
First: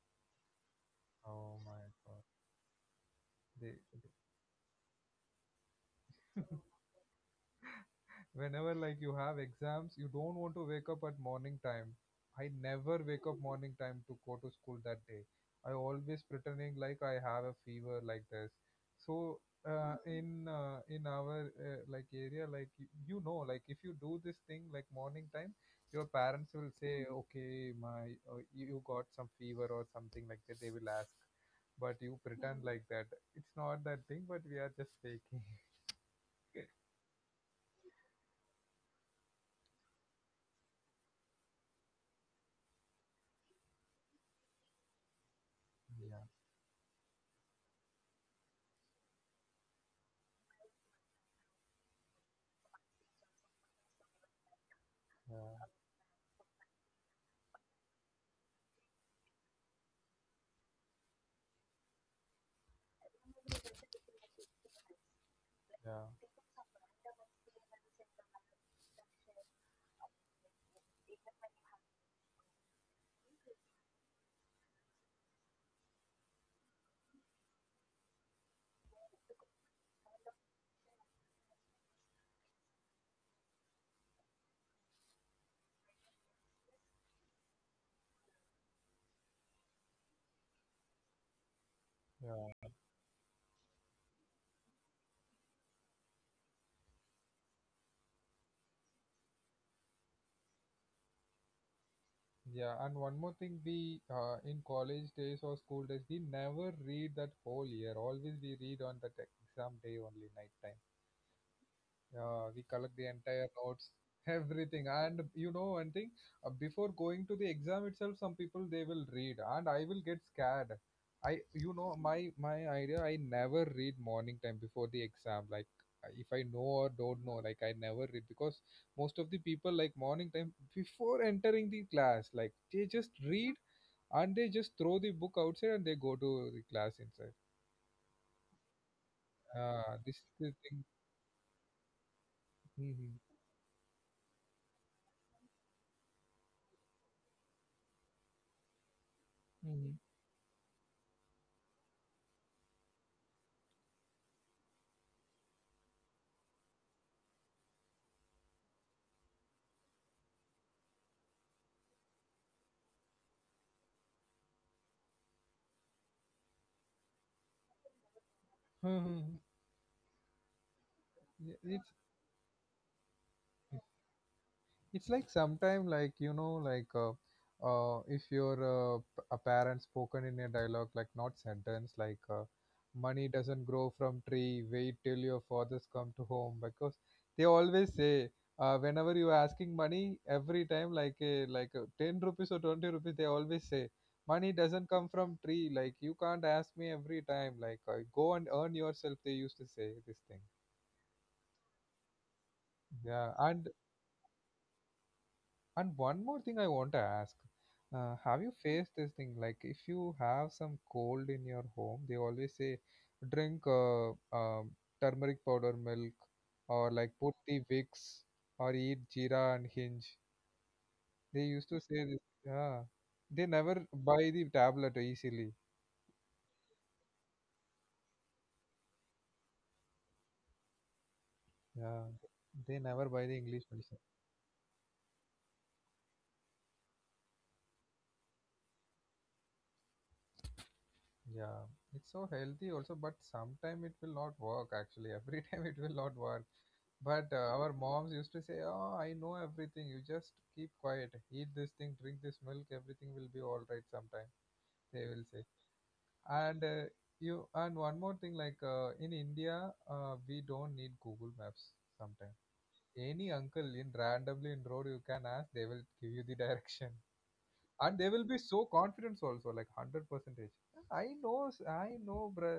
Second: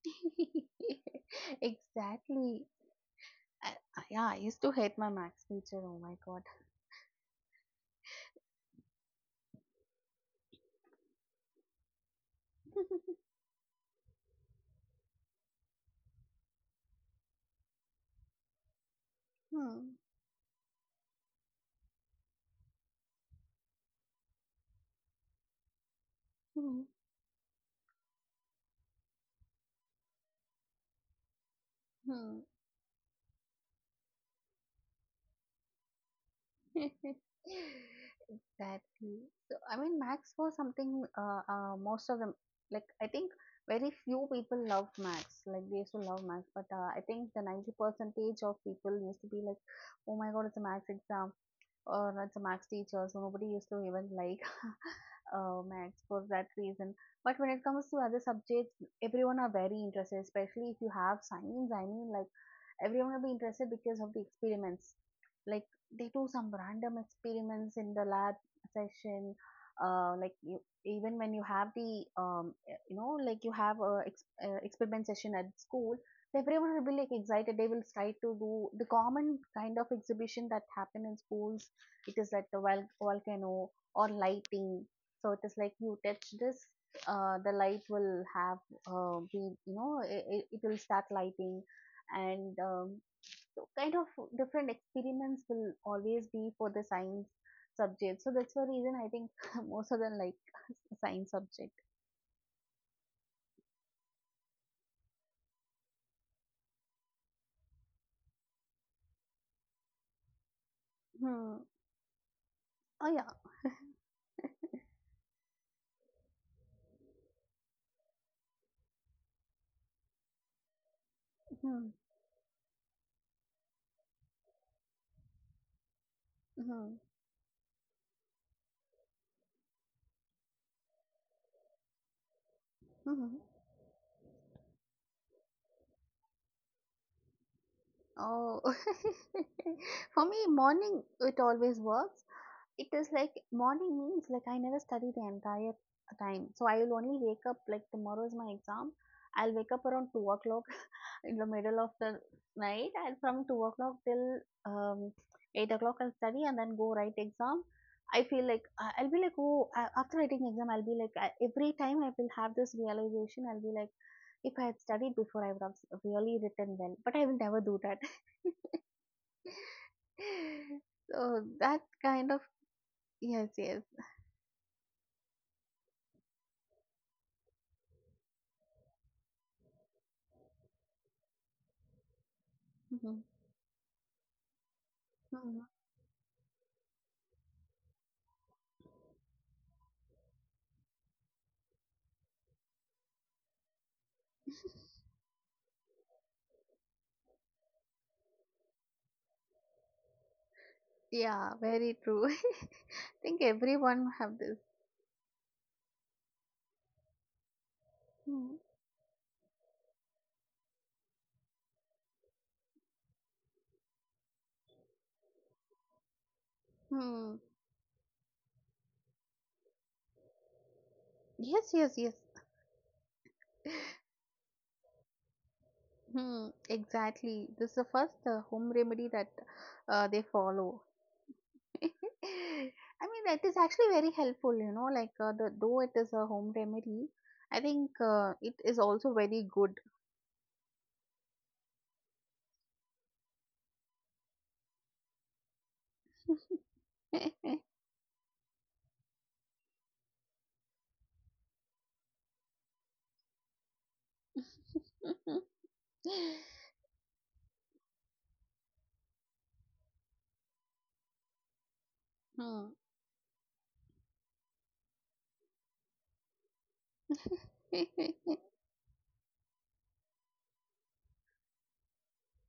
S1: Oh my god,
S2: Exactly. I,
S1: they
S2: I- yeah, I used to hate my max teacher. Oh my god.
S1: whenever like you have exams, you don't want to wake up at morning time. I never wake up morning time to go to school that day. I always pretending like I have a fever like this, so uh,
S2: Hmm.
S1: in uh, in our uh, like area, like you, you know like if you do this thing like morning time, your parents will
S2: Hmm.
S1: say okay, my uh, you you got some fever or something like that, they will ask. But you
S2: Hmm.
S1: pretend like that. It's not that thing, but we are just faking.
S2: Exactly. So, I mean, Max was something uh, uh, most of them, like, I think very few people love Max. Like, they used to
S1: Yeah,
S2: love Max, but uh, I think the ninety percentage of people used to be like, oh my God, it's a Max exam or it's a Max teacher. So, nobody used to even like uh,
S1: yeah.
S2: Max for that reason. But when it comes to other subjects, everyone are very interested, especially if you have science. I mean, like, everyone will be interested because of the experiments like
S1: Yeah.
S2: they do some random experiments in the lab session. Uh, like you, even when you have the um, eh, you know like you have a ex- uh, experiment session at school, everyone will be like excited. They will try to do the common kind of exhibition that happen in schools. It is like the vol- volcano or lighting. So it is like you touch this, uh, the light will have uh, be you know it, it will start lighting. And
S1: Yeah.
S2: um, so kind of different experiments will always be for the science subject. So that's the reason I think most of them like science subject.
S1: Yeah. And one more thing, we uh, in college days or school days, we never read that whole year. Always we read on that exam day only, night time.
S2: Hmm.
S1: Yeah, we collect the
S2: Oh yeah.
S1: entire notes, everything. And you know one thing, uh, before going to the exam itself, some people they will read, and I will get scared. I, you know,
S2: Hmm.
S1: my my idea, I never read morning time before the exam. Like uh, if I know or
S2: Hmm.
S1: don't know, like I never read, because most of the people like morning time before entering the class, like they just
S2: Hmm.
S1: read and they just throw the book outside and they go to the class inside.
S2: Oh.
S1: Ah, this is
S2: For me
S1: the thing.
S2: morning it always works. It is
S1: Hmm.
S2: like morning means like I never study the entire time. So I will only wake up like tomorrow is my exam. I'll wake up
S1: Hmm.
S2: around two o'clock in the middle of the night and from two o'clock till um, eight o'clock I'll study and then go write exam. I feel like I- I'll be like oh a- after writing exam I'll be like I- every time I will have this realization I'll be like if I had studied before I would have s- really written well but I will never do that.
S1: Hmm. Yeah,
S2: So that
S1: It's
S2: kind of yes yes.
S1: it's like sometime, like you know like uh, uh, if your uh, p- a parent spoken in a dialogue, like not sentence, like uh, money doesn't grow from tree, wait till your
S2: Mhm.
S1: fathers come to home, because they always say uh, whenever you are asking money every time, like a, like a ten rupees or twenty rupees, they always say money doesn't come from tree, like you can't ask me every time, like uh, go and earn yourself, they used to say this thing,
S2: Yeah, very true. I
S1: yeah.
S2: think
S1: and
S2: everyone have this.
S1: And one more thing I want to ask. Uh, have you
S2: Hmm.
S1: faced this thing? Like, if you have some cold in your home, they always say drink uh, um, turmeric powder milk, or like put
S2: Hmm.
S1: the Vicks, or eat jeera and hinge. They used to
S2: Yes,
S1: say
S2: yes,
S1: this.
S2: yes.
S1: Yeah. They never buy the tablet easily.
S2: Hmm. Exactly. This is the first uh, home remedy that uh, they follow.
S1: Yeah. They never
S2: I
S1: buy
S2: mean,
S1: the
S2: that
S1: English
S2: is
S1: medicine.
S2: actually very helpful. You know, like uh, the though it is a home remedy, I think uh, it is also very good.
S1: Yeah. It's so healthy also, but sometime it will not work actually. Every time it will not work. But uh, our moms used to say, oh, I know everything. You just keep quiet. Eat this thing, drink this milk. Everything will be all right sometime. They will say. And uh, you and one more thing, like uh, in India, uh, we don't need Google Maps sometimes.
S2: Hmm.
S1: Any uncle in randomly in road you can ask, they will give you the direction, and they will be so confident also, like one hundred percentage. I know s- i know bro,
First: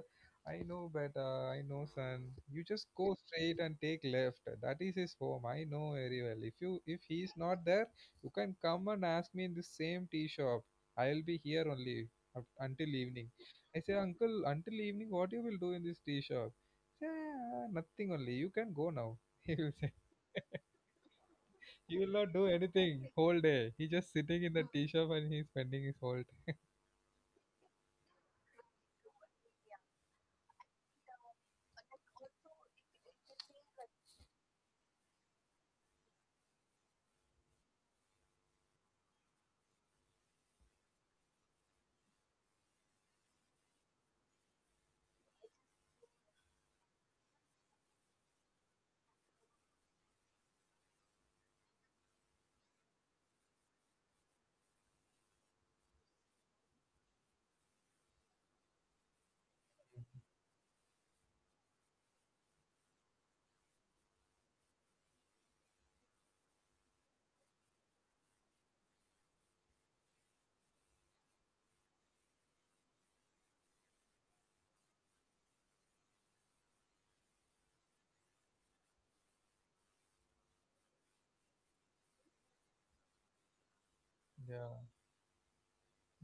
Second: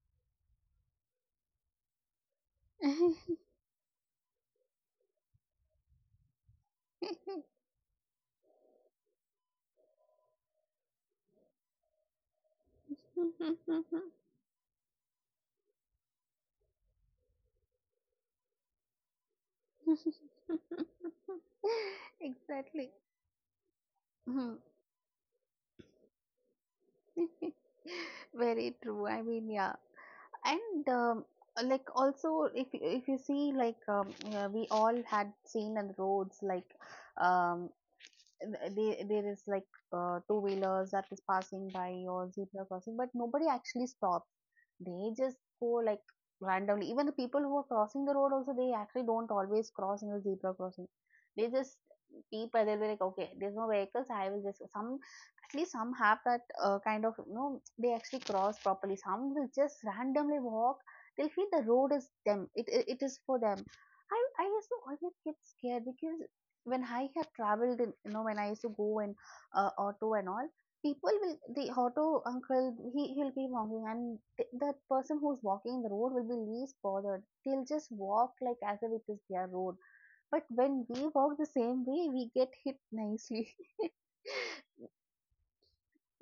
S1: i know better. I know, son, you just go straight and take left, that is his home, I know very well. If you if he is not there, you can come and ask me in the same tea shop, I will be here only, up, until evening. I say, uncle, until evening what you will do in this tea shop? Yeah, nothing only, you can go now, he will say. He will not do
S2: Exactly.
S1: anything whole day. He just sitting
S2: Hmm.
S1: in the tea shop and he's spending his whole time.
S2: Very true. I mean, yeah, and um, like also if you- if you see like um, yeah, we all had seen on the roads like um th- there there is like uh, two wheelers that is passing by or zebra crossing, but nobody actually stops. They just go like randomly. Even the people who are crossing the road also, they actually don't always cross in the zebra crossing. They just peep and they'll be like, okay, there's no vehicles. I will just some at least some have that uh, kind of you know they actually cross properly. Some will just randomly walk. They'll feel the road is them. It it, it is for them. I I used to always get scared because when I had traveled, in, you know, when I used to go in uh, auto and all, people will the auto uncle he he'll be walking and th- that person who's walking the road will be least bothered. They'll just walk like as if it is their road. But when we walk the same way we get hit nicely.
S1: Yeah.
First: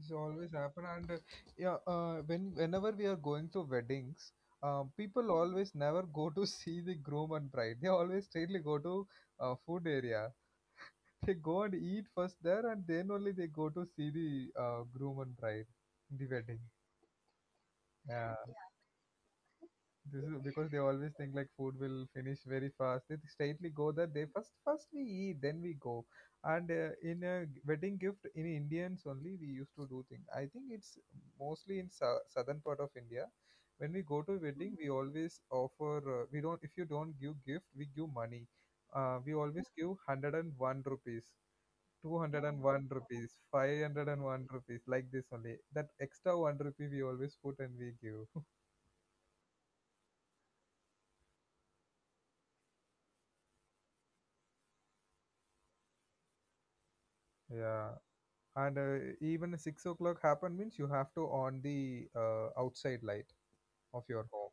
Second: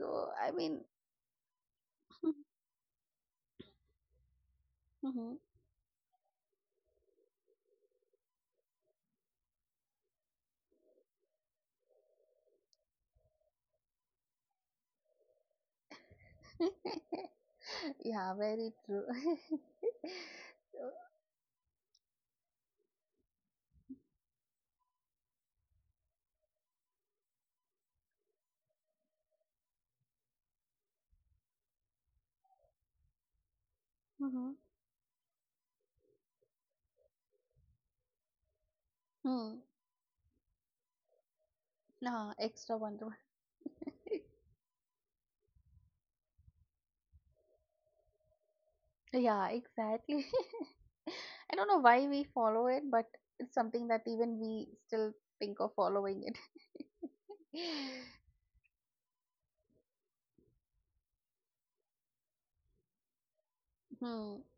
S1: It's
S2: I
S1: always
S2: mean.
S1: happen. And uh, yeah, uh, when whenever we are going to weddings, um, people
S2: Mhm.
S1: always never go to see the groom and bride. They always straightly go to uh, food area. They go and eat first there, and then only they go to see the uh, groom and bride in the wedding. Yeah.
S2: Yeah very true.
S1: This is because they
S2: So,
S1: always think like food will finish very fast. They straightly go, that they first first we eat, then we go. And uh, in a g- wedding gift, in Indians only we used to do thing. I think it's mostly in sou- southern part of India. When we go to
S2: hmm
S1: wedding, we always offer. Uh, we don't, if you don't give gift, we give money. Uh, we
S2: hmm.
S1: always give one hundred and one rupees, two
S2: No
S1: hundred and
S2: extra
S1: one
S2: wonder.
S1: rupees, five hundred and one rupees, like this only. That extra one rupee we always put and we give.
S2: Yeah exactly. I don't know why we follow it but it's something that even we still think of following it.
S1: Yeah. and uh, Even six o'clock happen means you have to on the uh, outside light of your
S2: Hmm.
S1: home.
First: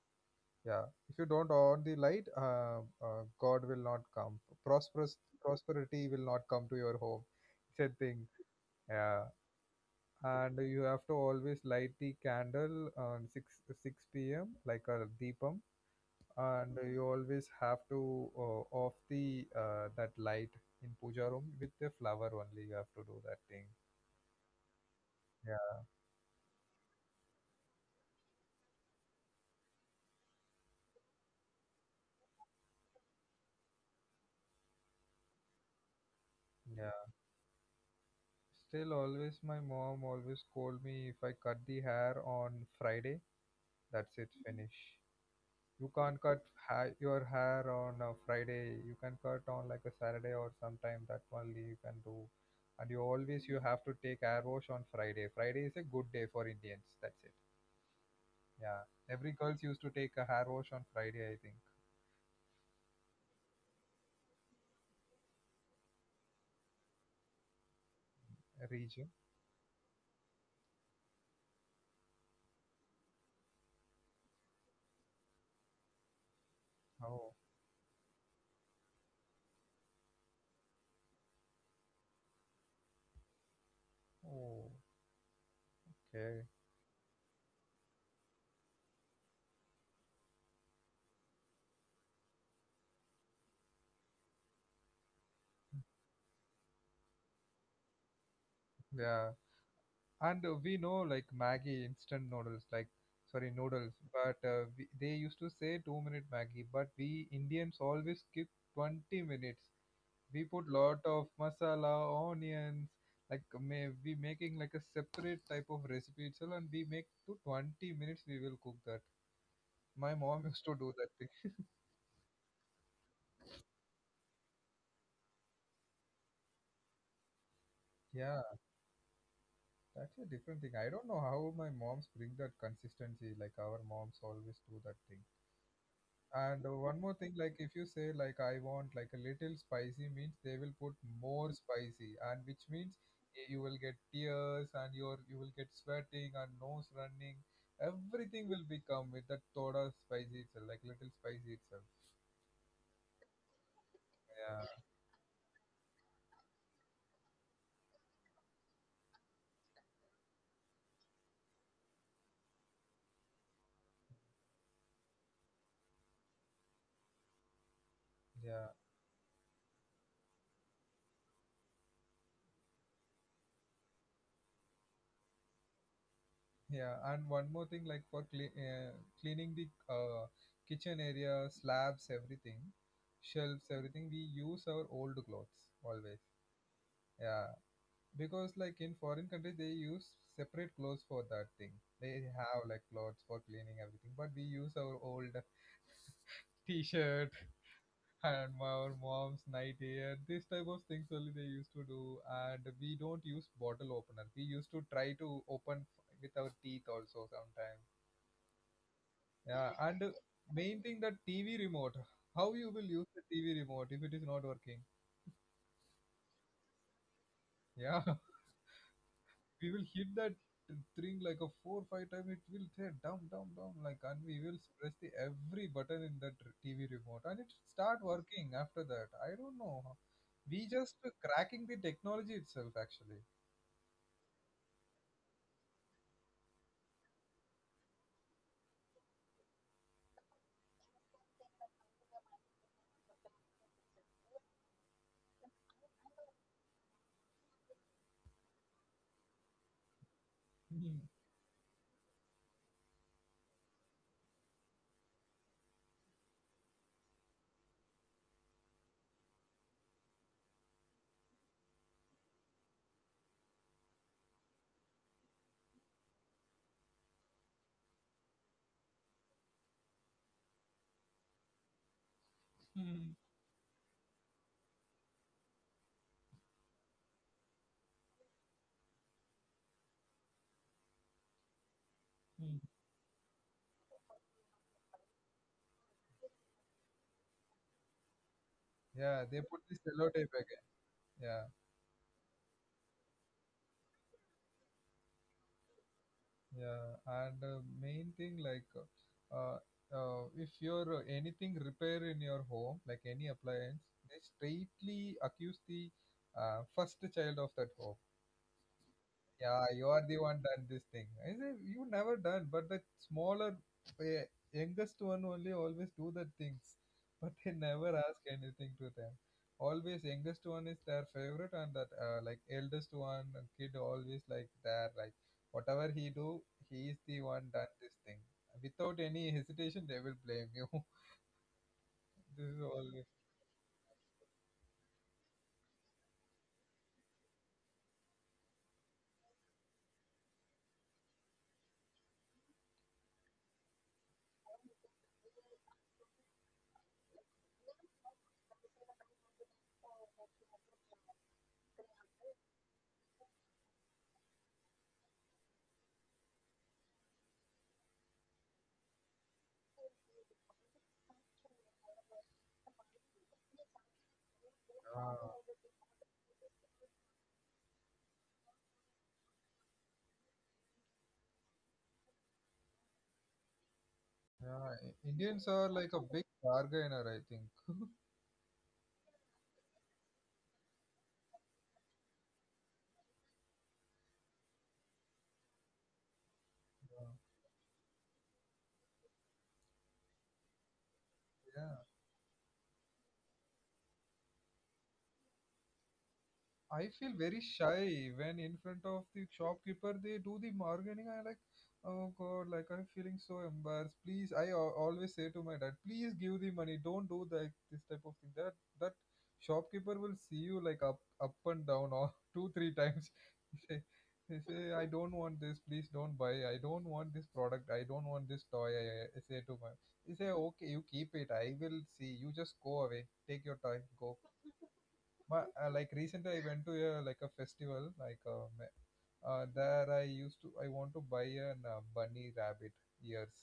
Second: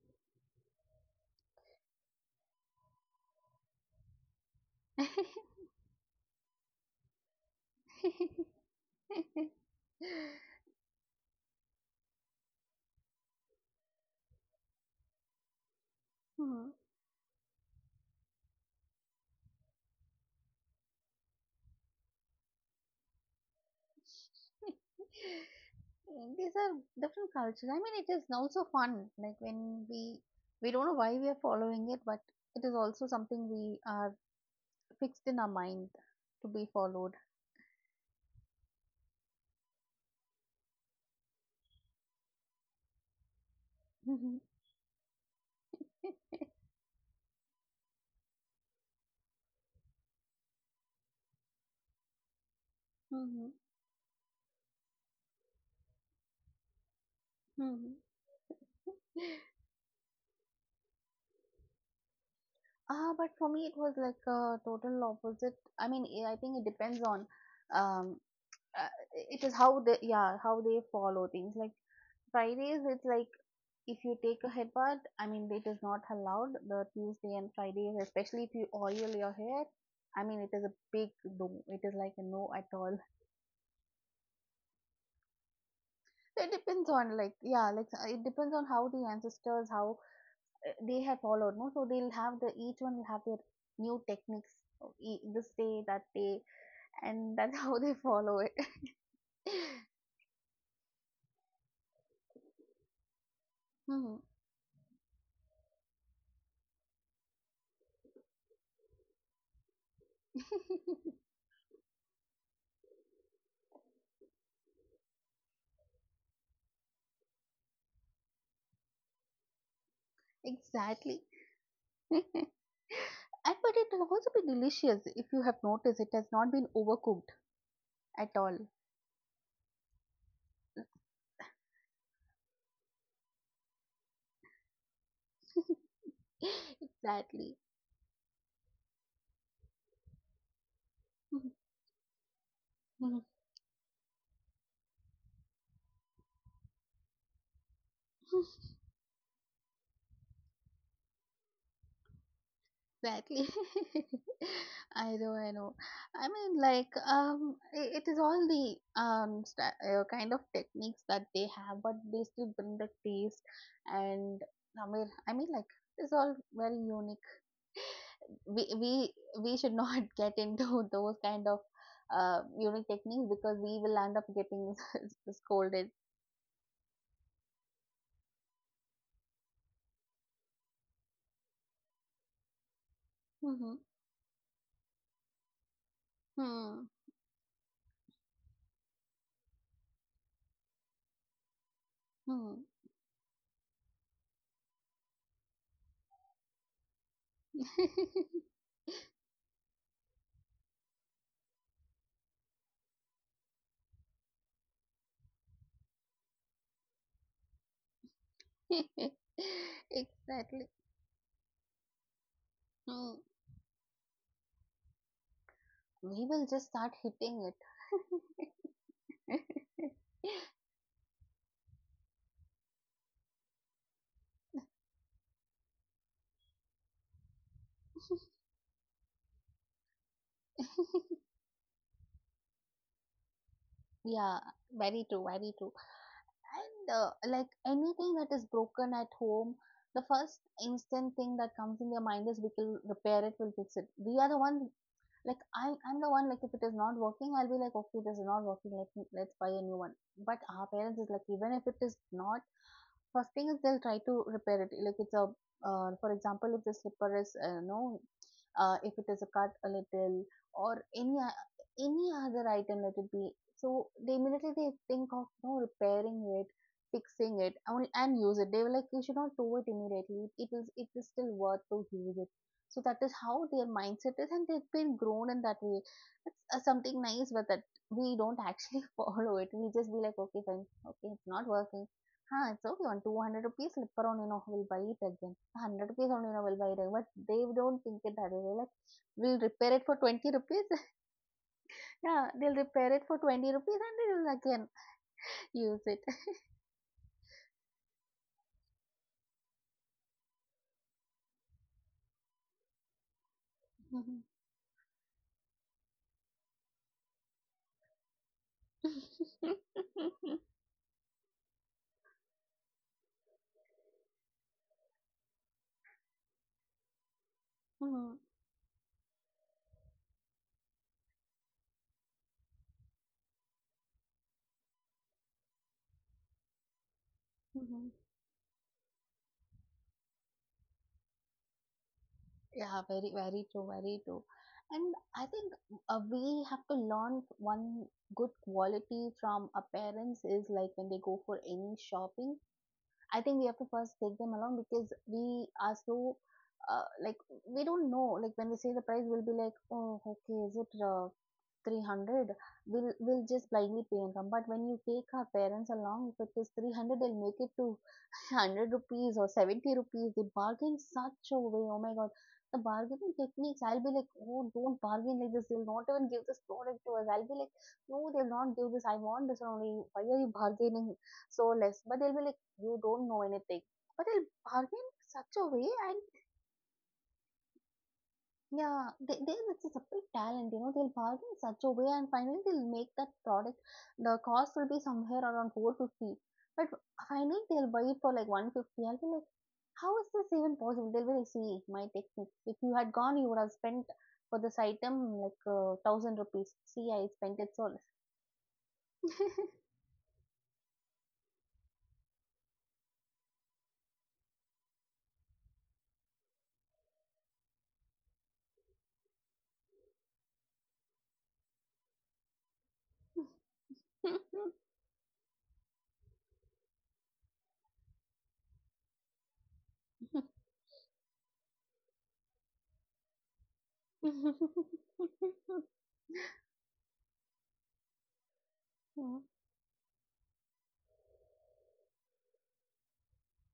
S1: Yeah. If you don't on the light, uh, uh, god will not come. Prosperous, prosperity will not come to your home. It's a thing. Yeah. And you have to always light the candle on six six p.m, like a deepam.
S2: Hmm.
S1: And you always have to uh, off the uh, that light in puja room, with the flower only you have to do that thing.
S2: These are different cultures. I mean, it is also fun. Like when we we don't know why we are following it, but it is also something we are fixed in our mind to be
S1: Yeah.
S2: followed.
S1: Still, always my mom always scold me if I cut the hair on Friday, that's it,
S2: Mhm.
S1: finish. You can't cut ha- your hair on a Friday. You can cut on like a Saturday or sometime, that only you can do. And you
S2: Mhm.
S1: always, you have to take hair wash on Friday. Friday is a good day for Indians, that's it.
S2: Mhm.
S1: Yeah. Every girls used to take a hair wash on Friday, I think.
S2: Ah, but for me, it was like a total opposite. I mean, eh, I think it depends on, um, uh,
S1: Region.
S2: it is how they, yeah, how they follow things. Like Fridays, it's like if you take a headbutt, I mean, it is not allowed. The Tuesday
S1: Oh.
S2: and Fridays, especially if you oil your hair, I mean, it is a big no. It is like a no at all.
S1: Oh.
S2: So it
S1: Okay.
S2: depends on like yeah, like uh, it depends on how the ancestors how uh, they have followed. No, so they'll have the each one will have their new techniques. of e- This day, that day, and that's how they follow it.
S1: Yeah. and uh, We know like Maggie instant noodles, like sorry, noodles,
S2: Mhm,
S1: but uh, we, they used to say two minute Maggie, but we Indians always skip twenty minutes. We put lot of masala, onions, like may, we making like a separate type of recipe itself, and we make to twenty minutes. We will cook that. My mom used to do that
S2: exactly.
S1: thing.
S2: And but it will also be delicious if you have noticed it has not been overcooked at
S1: Yeah,
S2: all.
S1: that's a different thing. I don't know how my moms bring that consistency. Like our moms always do that thing. And uh, one more thing,
S2: Exactly.
S1: like if you say like I want like a little spicy, means they will put more spicy, and which means y- you will get tears, and your, you will get sweating and nose running. Everything will become with that soda spicy itself, like little spicy itself.
S2: Exactly.
S1: Yeah,
S2: I know, I know. I mean, like, um, i- it is all the um sta uh, kind of techniques that they have, but they still bring the taste. And I mean, I mean, like, it's all very unique. We
S1: yeah,
S2: we we should not get into those kind of uh unique techniques because we will end up getting scolded.
S1: yeah. And one more thing, like for cle- uh, cleaning the uh, kitchen area, slabs, everything, shelves,
S2: Hmm.
S1: everything, we use our old clothes always.
S2: Hmm.
S1: Yeah. Because like in foreign countries they use separate clothes for that thing, they have like clothes for cleaning everything, but we use our old t-shirt
S2: Hmm.
S1: and our mom's nightwear, this type of things only they used to do. And we don't use bottle opener, we used to try to open f- with our teeth also sometimes. Yeah and uh,
S2: Exactly.
S1: Main thing, that tv remote, how you will
S2: Hmm.
S1: use the tv remote if it is not working?
S2: We will just start hitting
S1: Yeah.
S2: it.
S1: We will hit that thing like a four five time, it will say down down down like, and we will press the every button in that r- tv remote, and it start working after that. I don't know how, we just cracking the technology itself actually.
S2: Yeah, very true, very true. And uh, like anything that is broken at home, the first instant thing that comes in your mind is we will repair it, we'll fix it. We are the one like I I'm the one like if it is not working, I'll be like, okay, this is not working, let me let's buy a new one. But our parents
S1: Hmm,
S2: is like even if it is not. First thing is they'll try to repair it. Like it's a, uh, for example, if the slipper is, uh, no, uh, if it is a cut a little or any o- any other item, let it be. So they immediately they think of no repairing it, fixing it, and, and use it. They were like, you should not do it immediately. It is it is still worth to use it. So that is
S1: hmm,
S2: how their mindset is, and they've been grown in that way. It's uh, something nice, but that we don't actually follow it. We just be like, okay, fine, okay, it's not working. "Huh, it's
S1: hmm.
S2: okay, on two hundred rupees slipper on, you know, we'll buy it again. one hundred rupees only, you know, we'll buy it again." But they don't think it that way. They're like,
S1: Yeah,
S2: "We'll
S1: they put
S2: repair it
S1: this
S2: for
S1: yellow
S2: twenty
S1: tape
S2: rupees."
S1: again. Yeah.
S2: Yeah, they'll repair it for twenty rupees and they'll again use it.
S1: yeah and uh, Main thing, like uh, uh, uh, if you're uh, anything repair in your home, like any appliance,
S2: Mhm.
S1: they straightly accuse the uh, first child of that home. Yeah, you are the one done this thing. I say you never done, but the smaller, eh, youngest one only always do the things, but they never
S2: Mhm.
S1: ask anything to them. Always youngest one is their favorite, and that uh, like eldest one uh, kid always like, there like, whatever he do, he is the one done
S2: Mhm.
S1: this thing. Without any hesitation, they will blame you. This is
S2: Yeah, very,
S1: always.
S2: very true, very true. And I think uh, we have to learn one good quality from our parents is like when they go for any shopping, I think we have to first take them along because we are so uh, like we don't know. Like when they say the price, we'll be like, oh, okay, is it uh, three hundred, we'll, we'll just blindly pay income. But when you take our parents along, if it is three hundred, they'll make it to one hundred rupees or seventy rupees. They bargain such a way. Oh my God. The bargaining techniques, I'll be like, oh, don't bargain like
S1: Ah,
S2: this. They'll not even give this product to us. I'll be like, no, they'll not give this. I want this only. Why are you bargaining so less? But they'll be like, you don't know anything. But they'll
S1: yeah,
S2: bargain
S1: I-
S2: such a
S1: Indians
S2: way
S1: are like
S2: and
S1: a big bargainer, I think.
S2: yeah, they, they this is a big talent, you know, they'll bargain in such a way and finally they'll make that product the cost will be somewhere around four hundred fifty. But finally they'll buy it for like one hundred fifty. I'll be like, how is this even possible? They'll be like, see,
S1: Yeah.
S2: my technique. If you had gone, you would have spent for this item like uh, thousand rupees. See,
S1: I
S2: I
S1: feel
S2: spent
S1: very
S2: it so
S1: shy when in front of the shopkeeper they do the bargaining. I like, oh god, like I'm feeling so embarrassed. Please, I al- always say to my dad, please give the money, don't do that, this type of thing. That that shopkeeper will see you like up up and down or two three times. Say, they say, I don't want this, please don't buy, I don't want this product, I don't want this toy. I, I I say to my. He say, okay, you keep it, I will see, you just go away. Take your toy. Go. But uh, like recently, I went to a like a festival. Like um, uh, there, I used to I want to buy an uh, bunny rabbit ears.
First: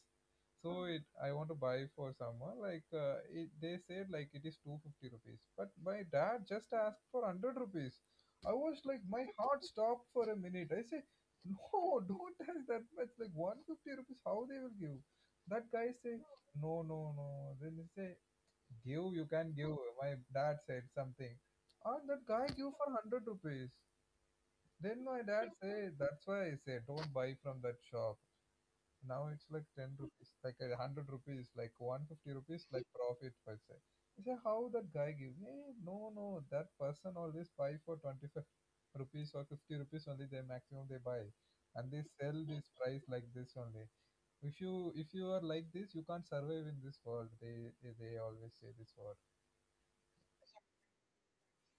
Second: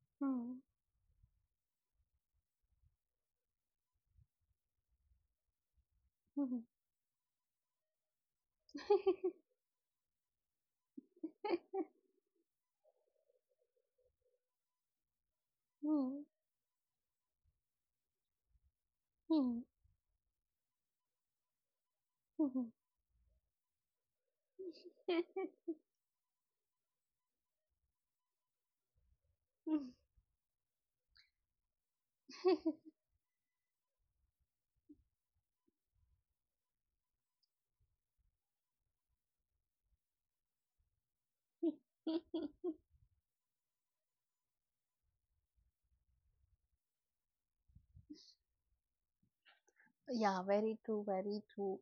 S1: So it, I want to buy for someone. Like uh, it, they said like it is two fifty rupees. But my dad just asked for hundred rupees. I was like my heart stopped for a minute. I say, no, don't ask that much, like one fifty rupees, how they will give? That guy say, no, no, no. Then he say, give, you can give. My dad said something. Ah, that guy give for hundred rupees. Then my dad say, that's why I say don't buy from that shop, now it's like ten rupees, like a hundred rupees, like one fifty rupees like profit per se. I say, how that guy give? Hey, no, no, that person always buy for twenty-five rupees or fifty rupees only, they maximum they buy, and they
S2: less.
S1: sell this price like this only. If you if you are like this, you can't survive in this world, they, they, they always say this word.
S2: Yeah, very true, very true.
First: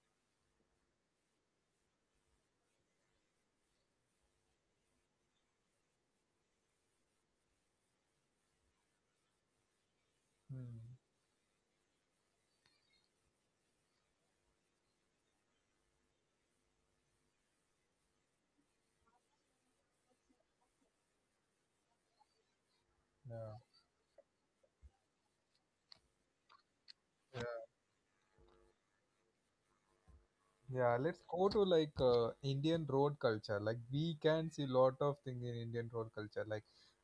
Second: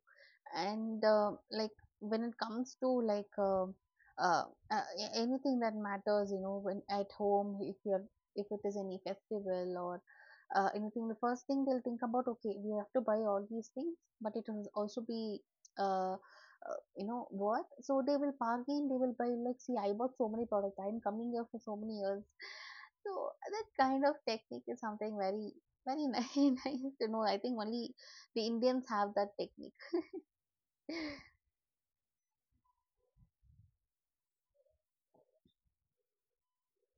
S2: And uh, like when it comes to like uh, uh, uh, a- anything that matters, you know, when at home, if you're if it is any festival or uh,
S1: Hmm.
S2: anything, the first thing they'll think about, okay, we have to buy all these things, but it will also be uh, uh, you know worth. So they will bargain, they will buy like, see, I bought so many products, I'm coming here for so many years. So
S1: Yeah.
S2: that kind of technique is something very, very nice, nice to know. I
S1: Yeah,
S2: think only the Indians have that technique.
S1: yeah, let's go to like uh, Indian road culture. Like we can see lot of things in Indian road culture. Like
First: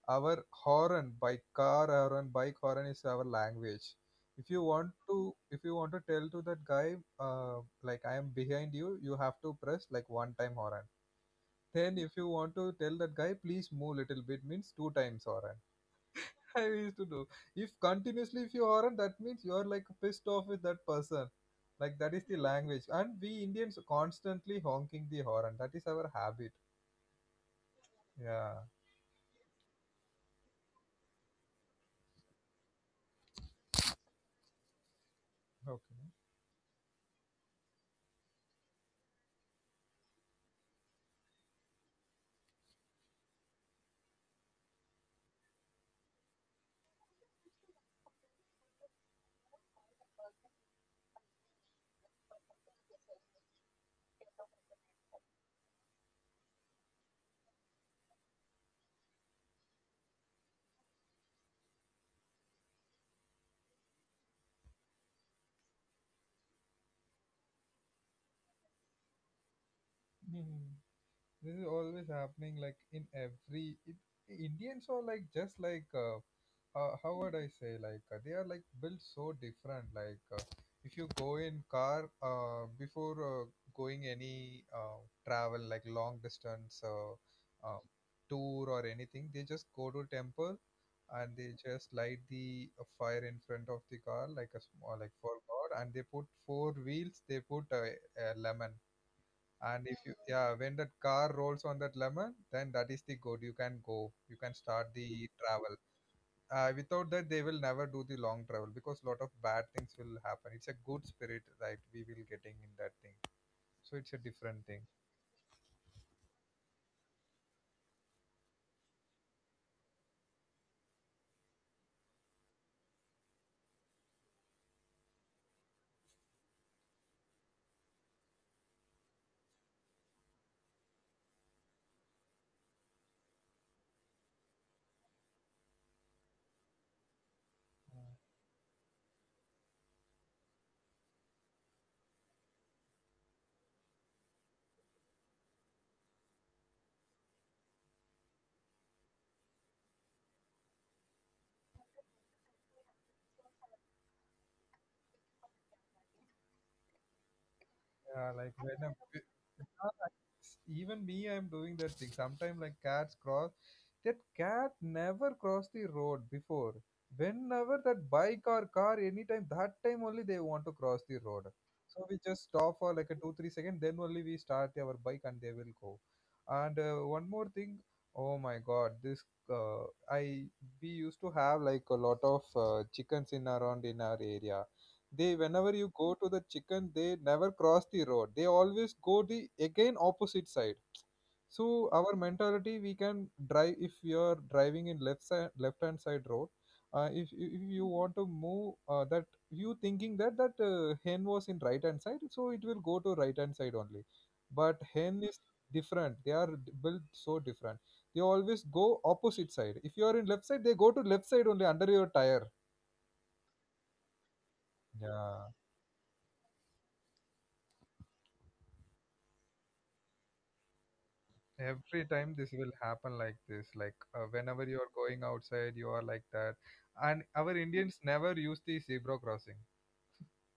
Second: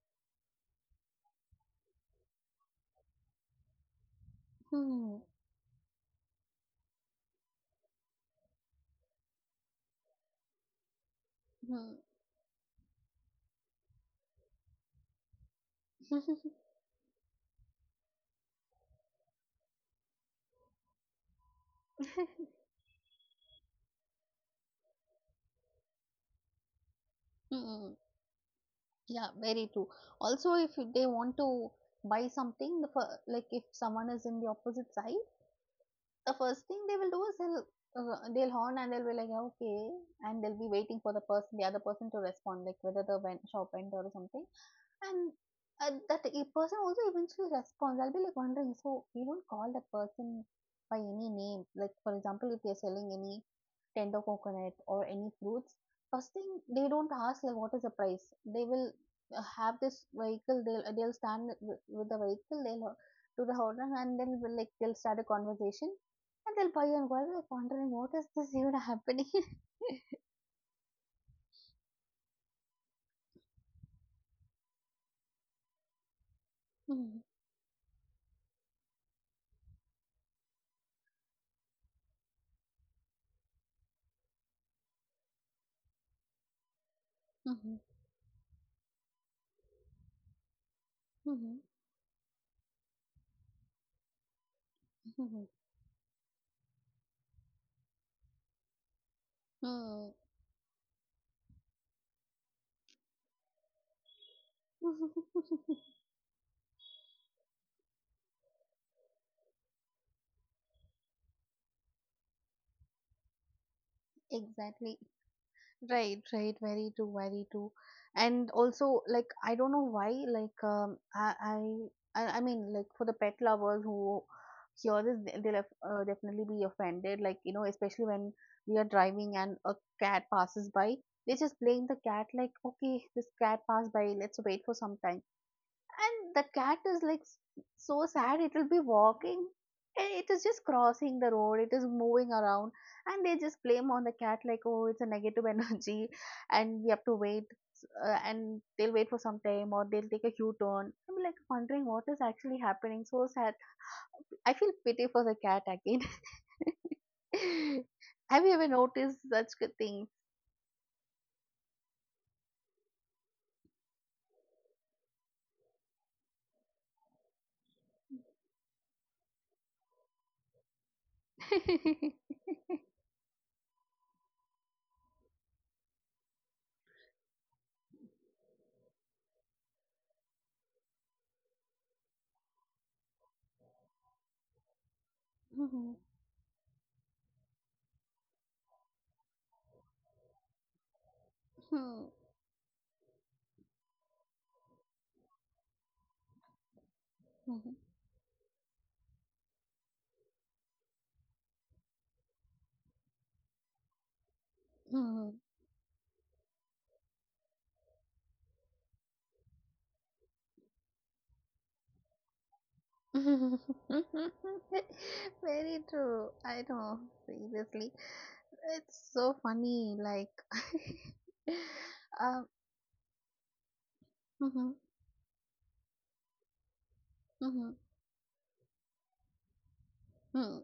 S1: our horn, by car horn, bike horn is our language. If you want
S2: Hmm.
S1: to, if you want to tell to that guy, uh, like I am behind you, you have to press like one time horn.
S2: Hmm.
S1: Then if you want to tell that guy, please move little bit, means two times horn. I used to do. If continuously if you horn, that means you are like pissed off with that person. Like that is the language, and we Indians constantly honking the horn, that is our habit.
S2: Mm,
S1: Yeah.
S2: yeah, very true. Also, if they want to buy something, the fir- like if someone is in the opposite side,
S1: Okay.
S2: the first thing they will do is they'll uh, they'll horn and they'll be like, "Yeah, okay," and they'll be waiting for the person, the other person to respond, like whether the ven- shop vendor or something, and uh, that e- person also eventually responds. I'll be like wondering, so we don't call that person by any name. Like for example, if they're selling any tender coconut or any fruits, first thing they don't ask like what is the price. They will uh, have this vehicle. They'll they'll stand with with the vehicle. They'll uh, to the horn and then will like they'll start a conversation and they'll buy you and go away wondering what is this even happening.
S1: Mhm. This is always happening, like in every, it, Indians are like just like uh, uh, how
S2: Mhm,
S1: would I say, like uh, they are like built so different. Like uh, if you go in car, uh, before uh, going any uh, travel, like long distance, uh, uh,
S2: mhm,
S1: tour or anything, they just go to temple, and they
S2: mhm,
S1: just light the uh, fire in front of the car, like a small like for
S2: mhm,
S1: god, and they put four wheels, they put a, a lemon. And if you,
S2: mhm.
S1: yeah, when that car rolls on that lemon, then that is the good, you can go, you can start the travel. Uh, without that they will never do the long travel, because lot of bad things will happen. It's a good spirit that we will getting in that thing. So it's a different thing.
S2: Exactly. Right, right, very true, very true. And also like I don't know why, like um i i i I mean, like for the pet lovers who hear this, they- they'll af- uh, definitely be offended, like, you know especially when we are driving and a cat passes by, they just blame the cat like, okay, this cat passed by, let's wait for some time. And the cat is like s- so sad, it will be walking and it is just crossing the road, it is moving around. And they just blame on the cat like, oh, it's a negative energy and we have to wait, uh, and they'll wait for some time or they'll take a u-turn. I'm like wondering what is actually happening, so sad. I feel pity for the cat again.
S1: Yeah, like
S2: Have you
S1: when
S2: ever
S1: I'm,
S2: noticed such good things?
S1: even me, I'm doing that thing. Sometimes, like cats cross, that cat never crossed the road before. Whenever that bike or car, anytime, that time only they want to cross the road. So we just stop for like a two three second, then only we start our bike and they will go. And uh, one more thing, oh my God, this uh, I we used to have like a lot of uh, chickens in around in our area. They whenever
S2: Mhm.
S1: you go to the chicken, they never cross the road, they always go the again opposite side. So
S2: Mhm.
S1: our mentality, we can drive if you are driving in left side, left hand side road. Uh, if, if you want to move uh, that, you thinking that that uh, hen was in right hand side, so it will go to right hand side only. But hen is
S2: Mhm.
S1: different, they are d- built so different. They always go opposite side, if you are in left side they go to left side only under your tire. Yeah,
S2: Very true. I know. Seriously, it's so funny. Like,
S1: every time
S2: um,
S1: this will happen like this like uh, whenever
S2: mhm,
S1: you are going outside you are like that. And our
S2: mhm,
S1: indians never use the zebra crossing.
S2: mhm.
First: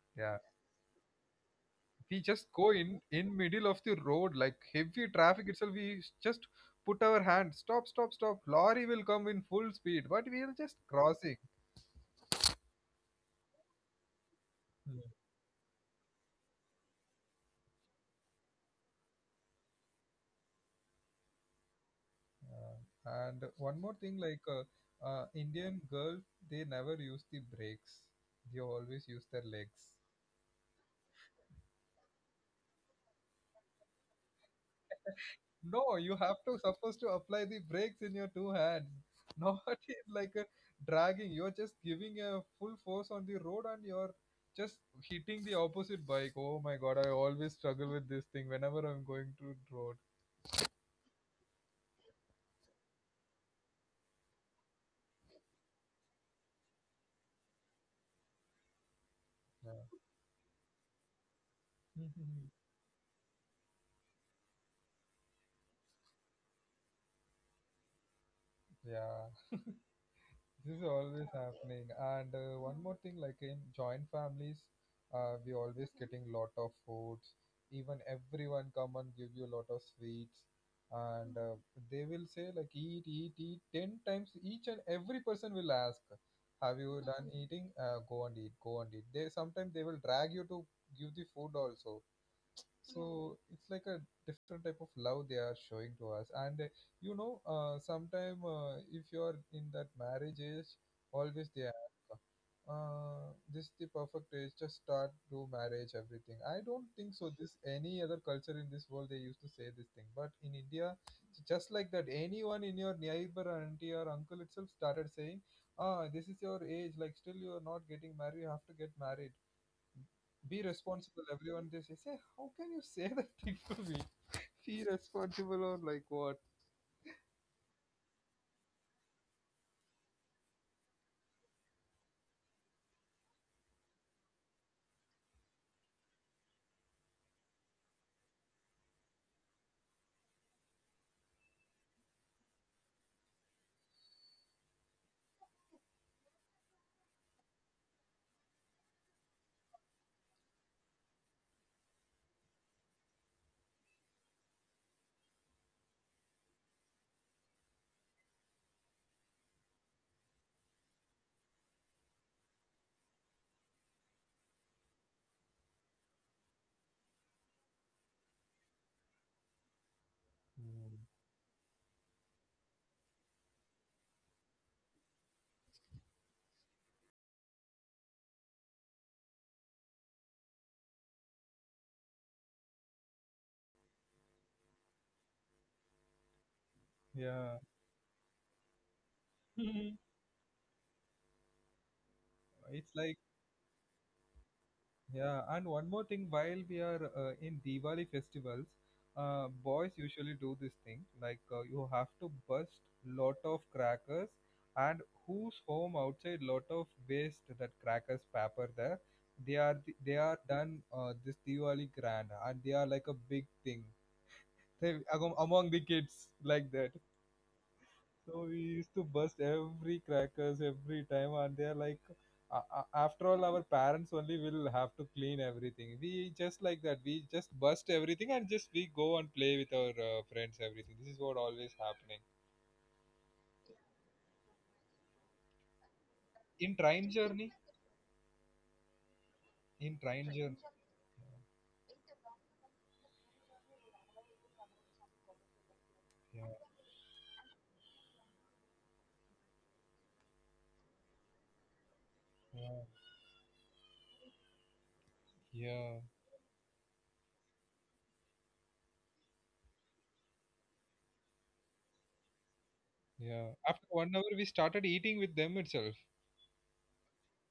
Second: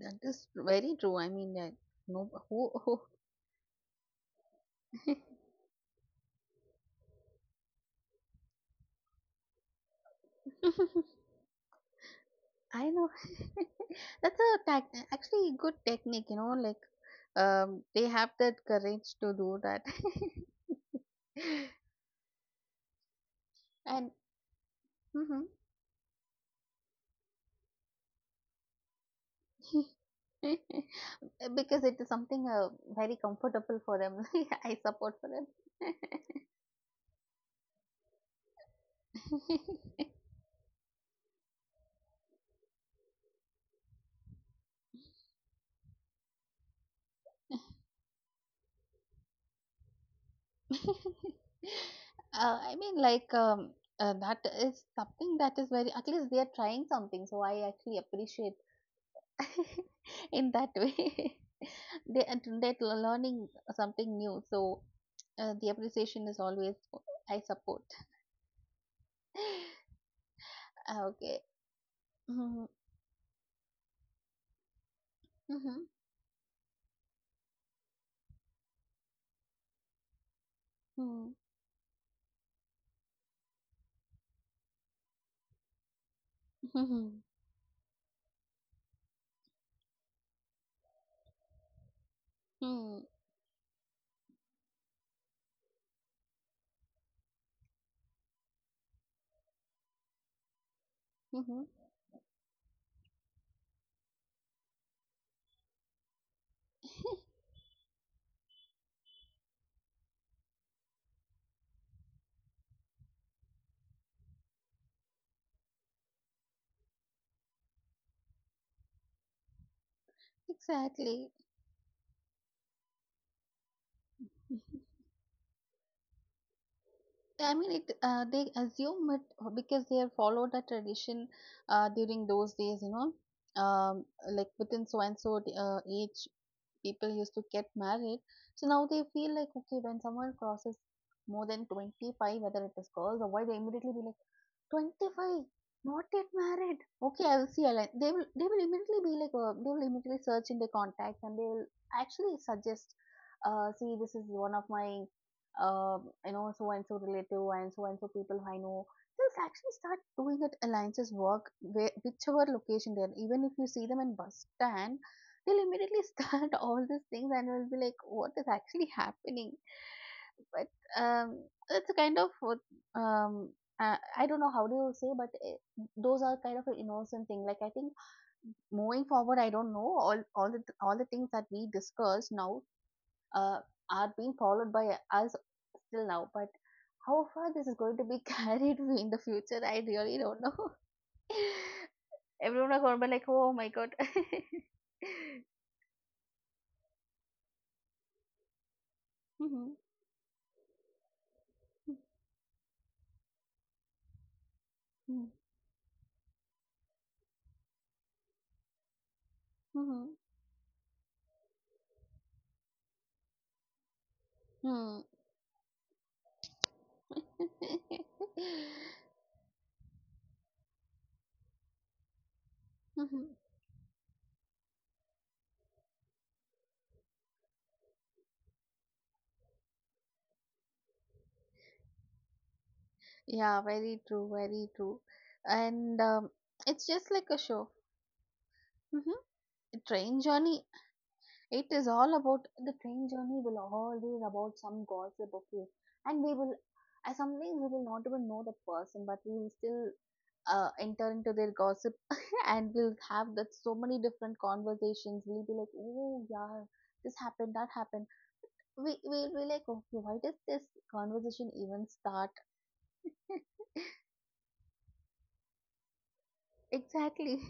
S2: That
S1: Yeah,
S2: is very true. I mean, uh,
S1: we
S2: no,
S1: just go
S2: who,
S1: in
S2: who?
S1: in middle of the road, like heavy traffic itself we s- just put our hand, stop stop stop, lorry will come in full speed but we are just crossing.
S2: I know. That's a tac
S1: Hmm.
S2: actually good technique. You know, like, um, they have that courage to do that.
S1: Uh, and one more thing
S2: And
S1: like uh, uh,
S2: mhm.
S1: indian girls, they never use the brakes, they always use their legs.
S2: Because it is something uh, very comfortable for them, I support for them.
S1: No, you have to supposed to apply the brakes in your two hands. Not in like a dragging. You're just giving a full force on the road and you're just hitting the opposite bike. Oh my god, I always struggle with this thing whenever I'm going to road.
S2: uh, I mean, like, um, uh, that is something that is very, at least they are trying something, so I actually appreciate
S1: Yeah.
S2: in that way. they are they're learning something new, so uh, the appreciation is always I support.
S1: Yeah. This is
S2: Ah,
S1: always
S2: okay.
S1: happening. And uh,
S2: Mm-hmm.
S1: one more thing, like in joint families, uh, we
S2: Mm-hmm.
S1: always getting lot of foods. Even everyone come and give you a lot of sweets,
S2: Mm-hmm.
S1: and uh, they will say like eat, eat, eat ten times. Each and every person will ask, "Have you
S2: Mm-hmm.
S1: done eating? Uh, go and eat. Go and eat." They sometimes they will drag you to give the food also.
S2: Mm-hmm.
S1: So it's like a different type of love they are showing to us. And uh, you know uh, sometime uh, if you are in that marriage age, always
S2: Mm-hmm.
S1: they ask, uh, this is the perfect age, just start do marriage everything. I don't think so this any other culture in this world they used to say this thing, but in india, it's just like that, anyone in your neighbor auntie or uncle itself started saying, ah this is your age, like still you are not getting married, you have to get married, be responsible.
S2: Exactly.
S1: Everyone they say, say, how can you say that thing to me? Be responsible or like what?
S2: I mean, it. Uh, they assume it because they have followed a tradition uh, during those days. You know, um, like within so and so uh, age, people used to get married. So now they feel like, okay, when someone crosses more than twenty five, whether it is girls or boy, they immediately be like twenty-five, not yet married. Okay, I will see. I'll, they will. They will immediately be like. Uh, they will immediately search in their contacts and they will actually suggest. Uh, see, this is one of my uh, you know, so and so relative and so and so people who I know. Just actually start doing it alliances work where, whichever location they're. Even if you see them in bus stand, they'll immediately start all these things and will be like, what is actually happening? But
S1: Mm.
S2: um, it's a kind of what, um, uh, I don't know how do you say, but uh, those are kind of an innocent thing. Like I think moving forward, I don't know all all the all the things that we discussed now uh, are being followed by us till now, but how far
S1: Yeah,
S2: this is going to be carried in the future, I
S1: mhm.
S2: really don't know. Everyone are
S1: It's
S2: going to be
S1: like
S2: like, oh my god.
S1: yeah. And one more thing, while we are uh, in Diwali festivals, uh,
S2: Mhm,
S1: boys usually do this thing. Like uh, you have to bust lot of crackers, and
S2: mhm,
S1: whose home outside lot of waste that crackers paper there. They are th-
S2: mhm,
S1: they are done uh, this Diwali grand, and they are like a big thing, they-
S2: mhm.
S1: among among the kids like that. So we used to bust every crackers every time, and they're like, "A- a- After
S2: Mhm.
S1: all, our parents only will have to clean everything. We just like that. We just bust everything and just we go and play with our uh, friends." Everything. This is what always happening
S2: Yeah, very true, very true. And um,
S1: in
S2: it's
S1: train
S2: just like a
S1: journey.
S2: show. hmm
S1: In
S2: Train
S1: train journey.
S2: journey. It is all about the train journey will always about some gossip of you, and we
S1: Yeah,
S2: will, uh, sometimes we will not even know the person, but we will still uh, enter into their gossip, and
S1: yeah,
S2: we'll have that so many different conversations. We'll be like,
S1: yeah,
S2: oh yeah, this happened, that happened. We we'll be like, okay, why does this conversation even start?
S1: yeah. After one hour, we started eating with them itself.
S2: Exactly.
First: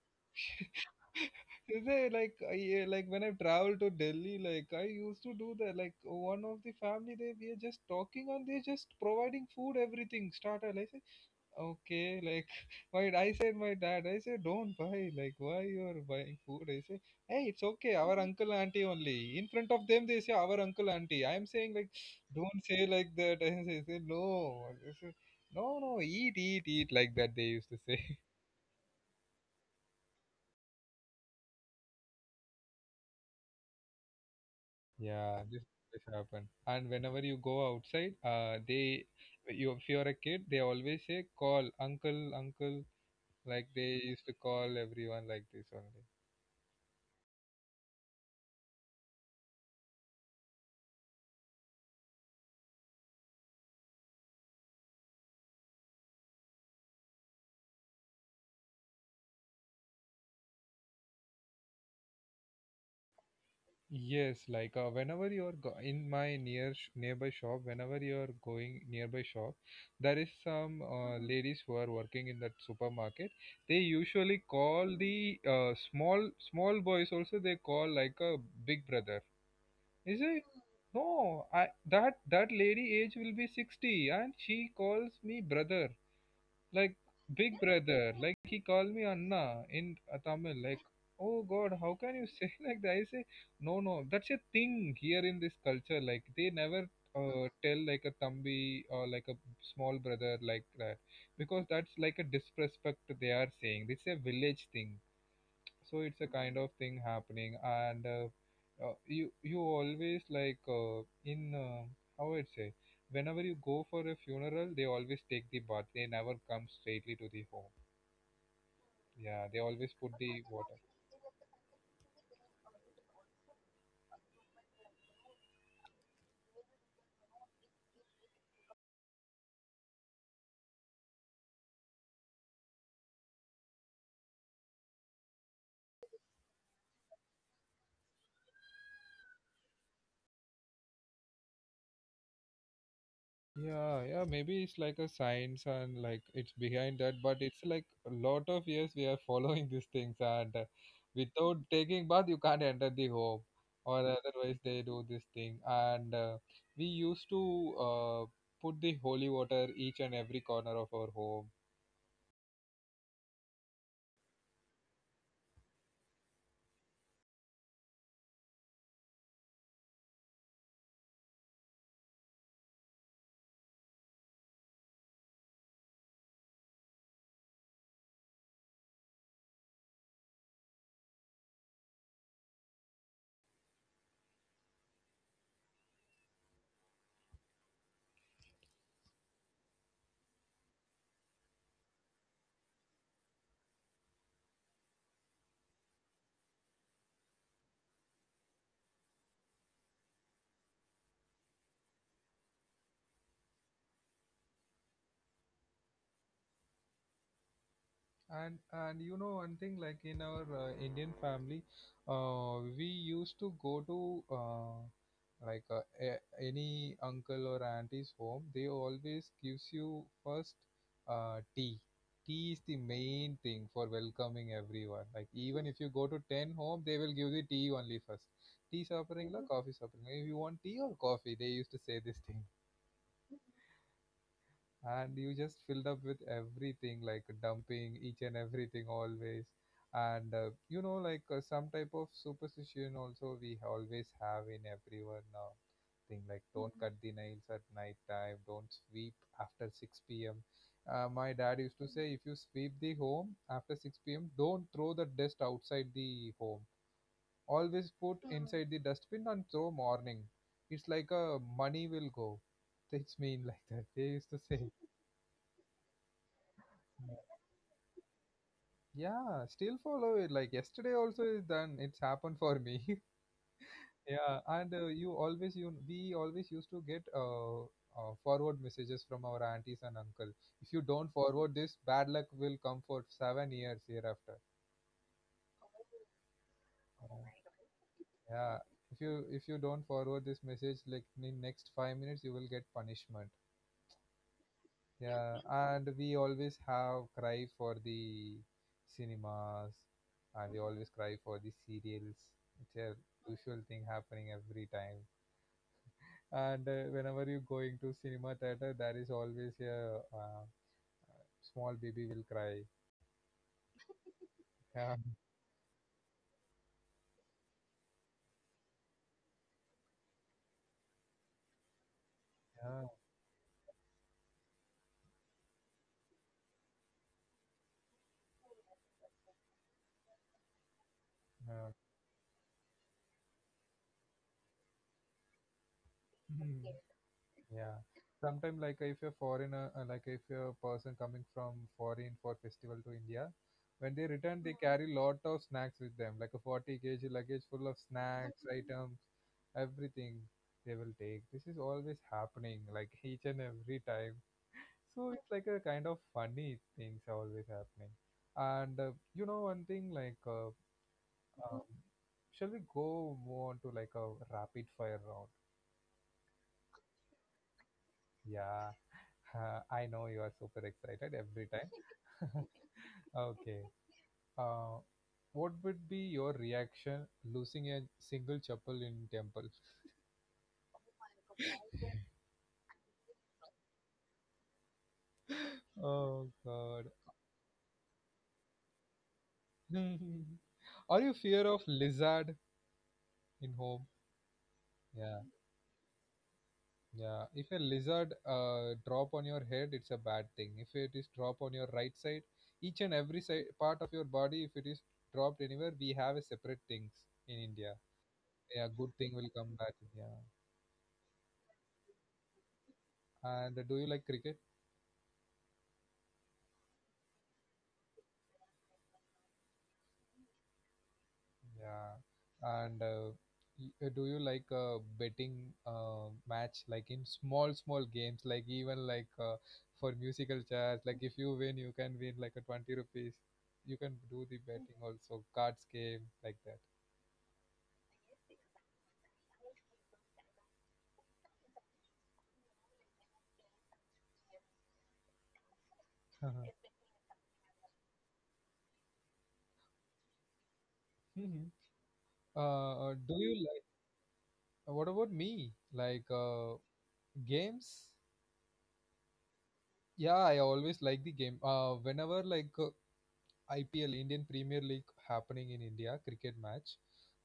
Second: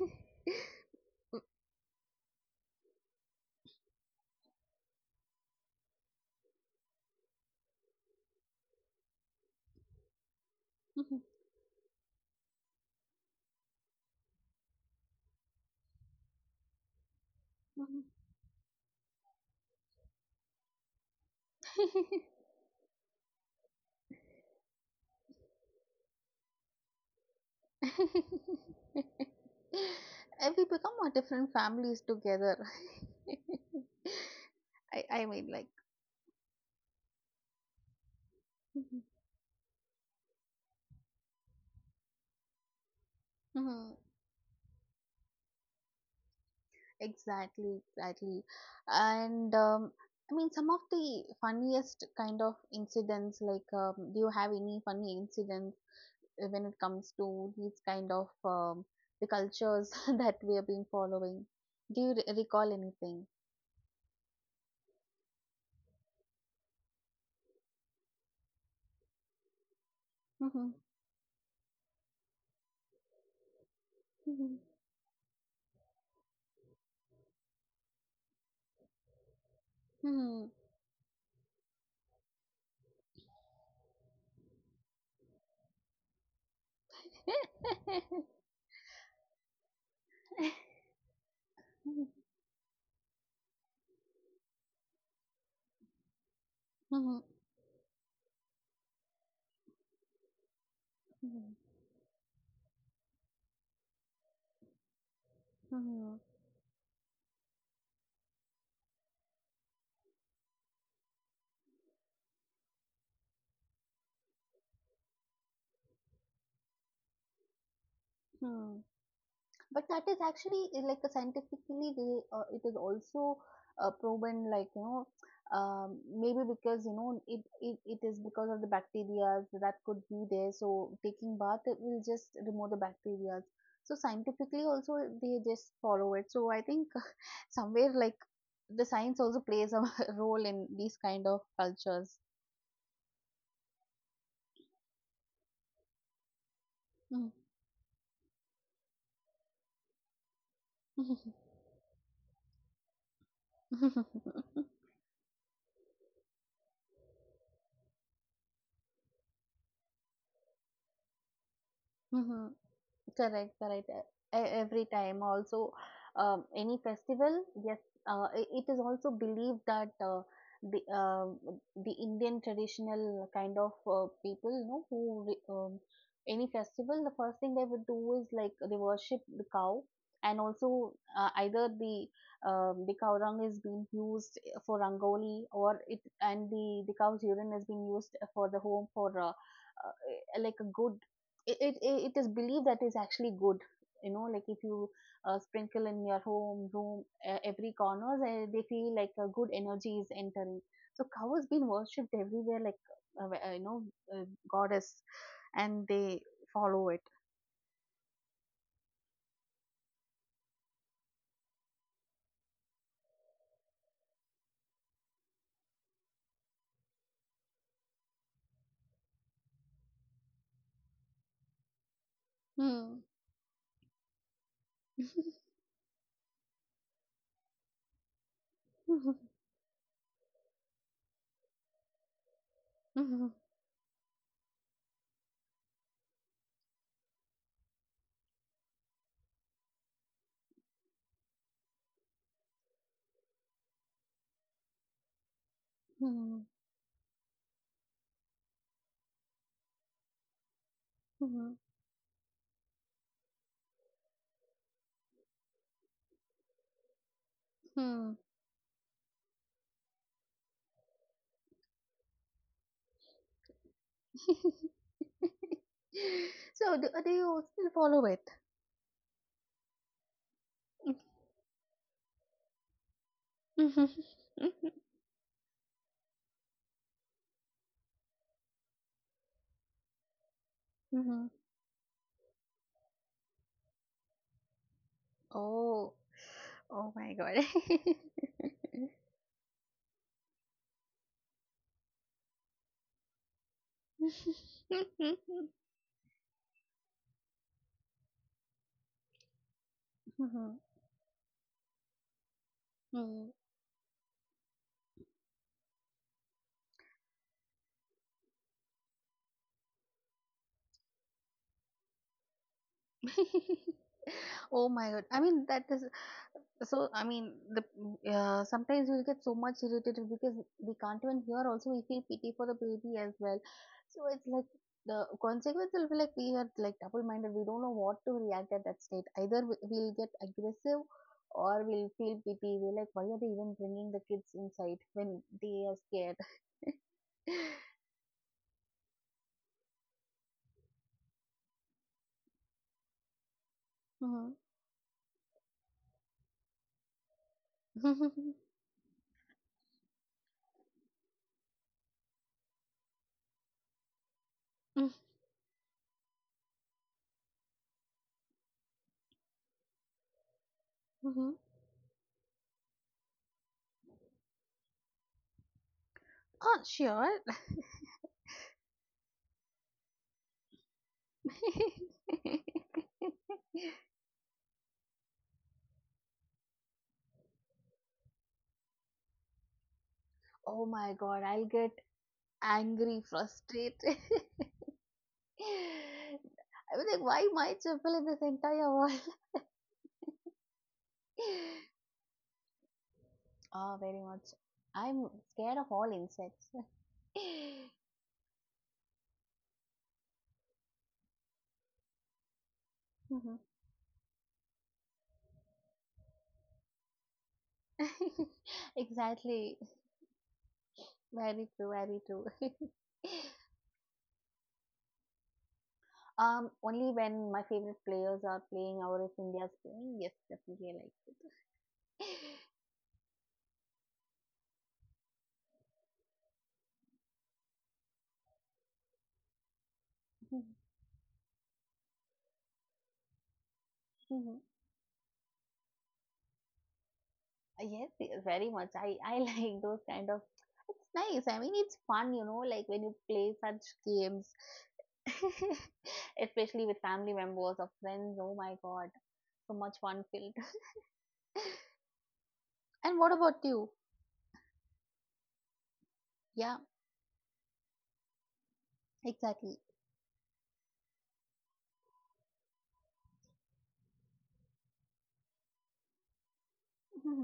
S1: Is there like I, uh, like when I travel to Delhi, like I used to do that. Like one of the family, they we are just talking and they're just providing food, everything starter. I say okay, like why I said my dad, I say don't buy. Like why you are buying food? I say hey, it's okay. Our uncle auntie only. In front of them, they say our uncle auntie. I am saying like don't say like that. I say no. I say, no, no, eat, eat, eat like that. They used to say.
S2: And we become our different families together. I, I
S1: Yeah,
S2: mean, like,
S1: this always happen. And whenever you go outside, uh,
S2: Mhm.
S1: they, you if you're a kid, they always say call uncle, uncle. Like
S2: Mhm.
S1: they used to call everyone like this only.
S2: Exactly, exactly. And um, I mean, some of the funniest kind of incidents, like, um, do you have any funny incidents uh, when it comes to these kind of um, the cultures that we have been following? Do you re- recall anything?
S1: Yes, like uh, whenever you're go in my near sh nearby shop, whenever you're going nearby shop, there is
S2: Mhm.
S1: some uh, ladies who are working in that supermarket. They
S2: Mhm.
S1: usually call the uh, small small boys also. They call like a big brother. Is
S2: Mhm.
S1: it? No, I that that lady age will be sixty and she calls me brother. Like big brother. Like he called me Anna in uh, Tamil. Like, oh God, how can you say like that? I say, no, no, that's a thing here in this culture. Like they never
S2: Mhm. Mhm.
S1: uh, tell like a thambi or like a small brother like that, because that's like a disrespect they are saying. It's a village thing. So
S2: Hmm,
S1: it's a kind of thing happening. And uh, uh, you you always like uh, in uh, how I'd say, whenever you go for a funeral they always take the bath, they never come straightly to the home.
S2: hmm.
S1: Yeah, they
S2: But
S1: always
S2: that
S1: put
S2: is
S1: the
S2: actually
S1: water.
S2: uh, like a scientifically they uh, it is also uh, proven like you know um, maybe because you know it, it it is because of the bacteria that could be there, so taking bath it will just remove the bacteria, so scientifically also they just follow it, so I think somewhere like the science also plays a role in these kind of cultures.
S1: Yeah, yeah, maybe it's like a science and like it's behind that,
S2: Mm.
S1: but it's like a lot of years we are following these things, and uh, without taking bath, you can't enter the home, or otherwise they do this thing. And uh, we used to uh, put the holy water each and every corner of our home.
S2: Mhm. Correct, correct. E- Every time, also, um, any festival, yes, uh, i- it is also believed that uh, the um the Indian traditional kind of uh, people, you know, who re- um, any festival, the first thing they would do is like they worship the cow, and also uh, either the um, the cow dung is being used for rangoli, or it and the the cow's urine is being used for the home for uh, uh, like a good it it it it is believed that is actually good, you know, like if you uh, sprinkle in your home room uh, every corner, they, they feel like a good energy is entering, so cow has been worshipped everywhere like uh, uh, you know uh, goddess and they follow it.
S1: And and you know one thing, like in our uh, indian family, uh, we used to go to uh, like uh, a- any uncle or auntie's home, they always gives you first uh, tea Tea is the main thing for welcoming everyone, like even if you go to ten home they will give the tea only first. Tea
S2: Hmm.
S1: suffering coffee suffering, if you want tea or coffee they used to say this thing.
S2: Hmm.
S1: And you just filled up with everything like dumping each and everything always. And uh, you know like uh, some type of superstition also we always have in everyone now, thing
S2: Hmm.
S1: like don't cut the nails at night time, don't sweep after six p.m. uh, my dad
S2: Hmm.
S1: used to say if you sweep the home after six p.m. don't throw the dust outside the home, always
S2: Hmm.
S1: put inside the dustbin and throw morning. It's like a money will go, it's mean like that they used to say.
S2: So do, uh, do you still follow it?
S1: Yeah, still follow it. Like yesterday also is done. It's happened for me.
S2: Mhm.
S1: Yeah, and uh, you always you we always used to get uh, uh forward messages from our aunties and uncle. If you don't
S2: Mhm.
S1: forward this, bad luck will come for seven years hereafter.
S2: Oh, oh my god.
S1: Uh, yeah, if you if you don't forward this message, like in next five minutes, you will get punishment. Yeah, and we always have cry for the cinemas, and we
S2: Mhm.
S1: always cry for the serials. It's a
S2: Mm.
S1: usual thing happening every time. And uh, whenever you're going to cinema theater, there is always a uh, small baby will cry.
S2: Oh my
S1: Yeah,
S2: God. I mean, that is so. I mean, the uh, sometimes we get so much irritated because we can't even hear. Also, we feel pity for the baby as well. So it's like the consequence will be like we are like double-minded. We don't know what to react at that state. Either we- we'll get aggressive or
S1: yeah,
S2: we'll feel pity. We're like, why are they even bringing the kids inside when they are scared?
S1: yeah. Yeah. Sometimes, like if a foreigner, uh, like if a person coming from foreign for festival to India, when they
S2: Mhm.
S1: return, they carry lot of snacks with them, like a forty k g luggage full of snacks, items, everything they will take. This is always happening, like each and every time. So it's like a kind of funny things are always happening. And uh, you know one thing, like uh,
S2: Mhm.
S1: um, shall we go more on to like a rapid fire round?
S2: Oh, sure.
S1: Yeah. Uh, I know you are super excited every time. Okay. Uh, what would be your reaction losing a single chapel in temple?
S2: Oh my god, I'll get angry, frustrated.
S1: Oh
S2: I was
S1: God.
S2: like, why my chapel in this entire world?
S1: Are you fear of lizard in
S2: Oh,
S1: home?
S2: very much. I'm
S1: Yeah,
S2: scared of all insects.
S1: yeah. If a lizard uh, drop on your head, it's a bad thing. If it is drop on your right side, each and every
S2: Mhm.
S1: side part of your body, if it is dropped anywhere, we have a separate things in India. Yeah, good thing will
S2: Exactly.
S1: come back. Yeah.
S2: Very true, very true.
S1: And do you like cricket?
S2: um, only when my favorite players are playing or if India's playing, yes, definitely
S1: Yeah,
S2: I
S1: and uh, y- uh, do you like uh, betting uh, match, like in small small games, like even like uh, for
S2: like
S1: musical chairs, like if you win you can win like a twenty rupees, you can
S2: it.
S1: do the betting also cards game like that.
S2: Uh, Yes, y- very much. I, I like those kind of. It's nice. I mean, it's fun, you know, like when you play such games, especially with family members or friends. Oh my god, so much fun filled.
S1: Mhm. Uh,
S2: And
S1: uh,
S2: what
S1: do you
S2: about
S1: like
S2: you?
S1: uh, what about me? Like
S2: Yeah,
S1: uh, games?
S2: exactly.
S1: Yeah, I always like the game. Uh, whenever like uh, I P L Indian Premier League happening in India cricket match,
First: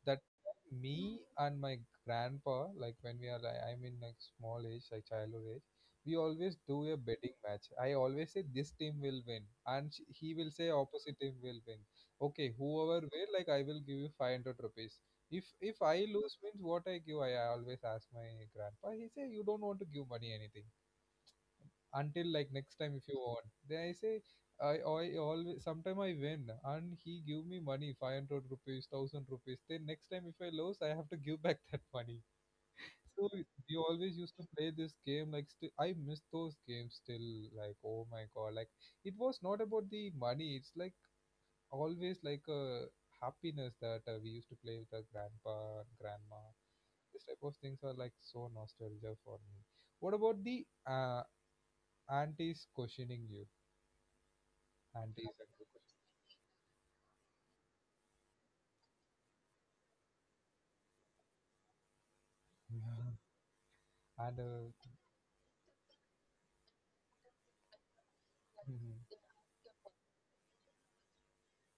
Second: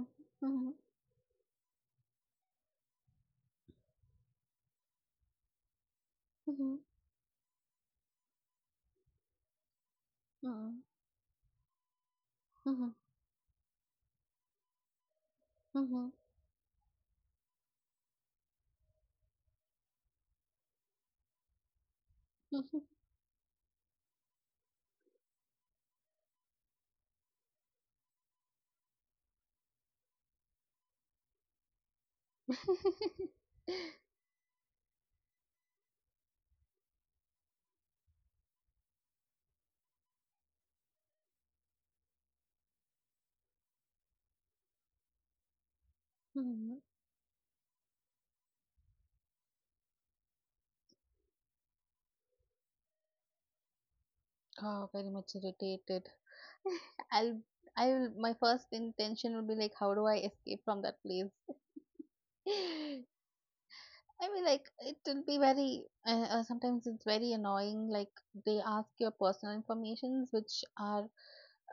S1: that
S2: Mhm,
S1: me and my grandpa, like when we are, like, I'm in like small age, like childhood age, we always
S2: mhm,
S1: do a betting match. I always say this team will win, and sh- he will say
S2: mhm,
S1: opposite team will win. Okay, whoever
S2: mhm,
S1: win, like I will give you five hundred rupees. If if I
S2: mhm,
S1: lose means what I give, I, I always ask my grandpa. He say you don't want to give money anything until like next
S2: mhm,
S1: time if you want, then i say i i always sometime I win, and he give me money five hundred rupees thousand rupees, then next time if I lose I have to give back that money.
S2: mhm.
S1: So we always used to play this game, like still I miss those games still, like oh my god, like it was not about the money, it's like always like a happiness that uh, we used to play with our grandpa grandma.
S2: Mhm.
S1: This type of things are like so nostalgia for me. What about the uh, aunties questioning you?
S2: Oh, very
S1: Aunties
S2: much
S1: and
S2: irritated. I'll, I'll, my first intention will be like, how do I escape from that place?
S1: uncles.
S2: I
S1: And
S2: mean, like,
S1: uh,
S2: it will be very, uh, uh, sometimes it's very annoying. Like, they ask your
S1: mhm.
S2: personal informations, which are,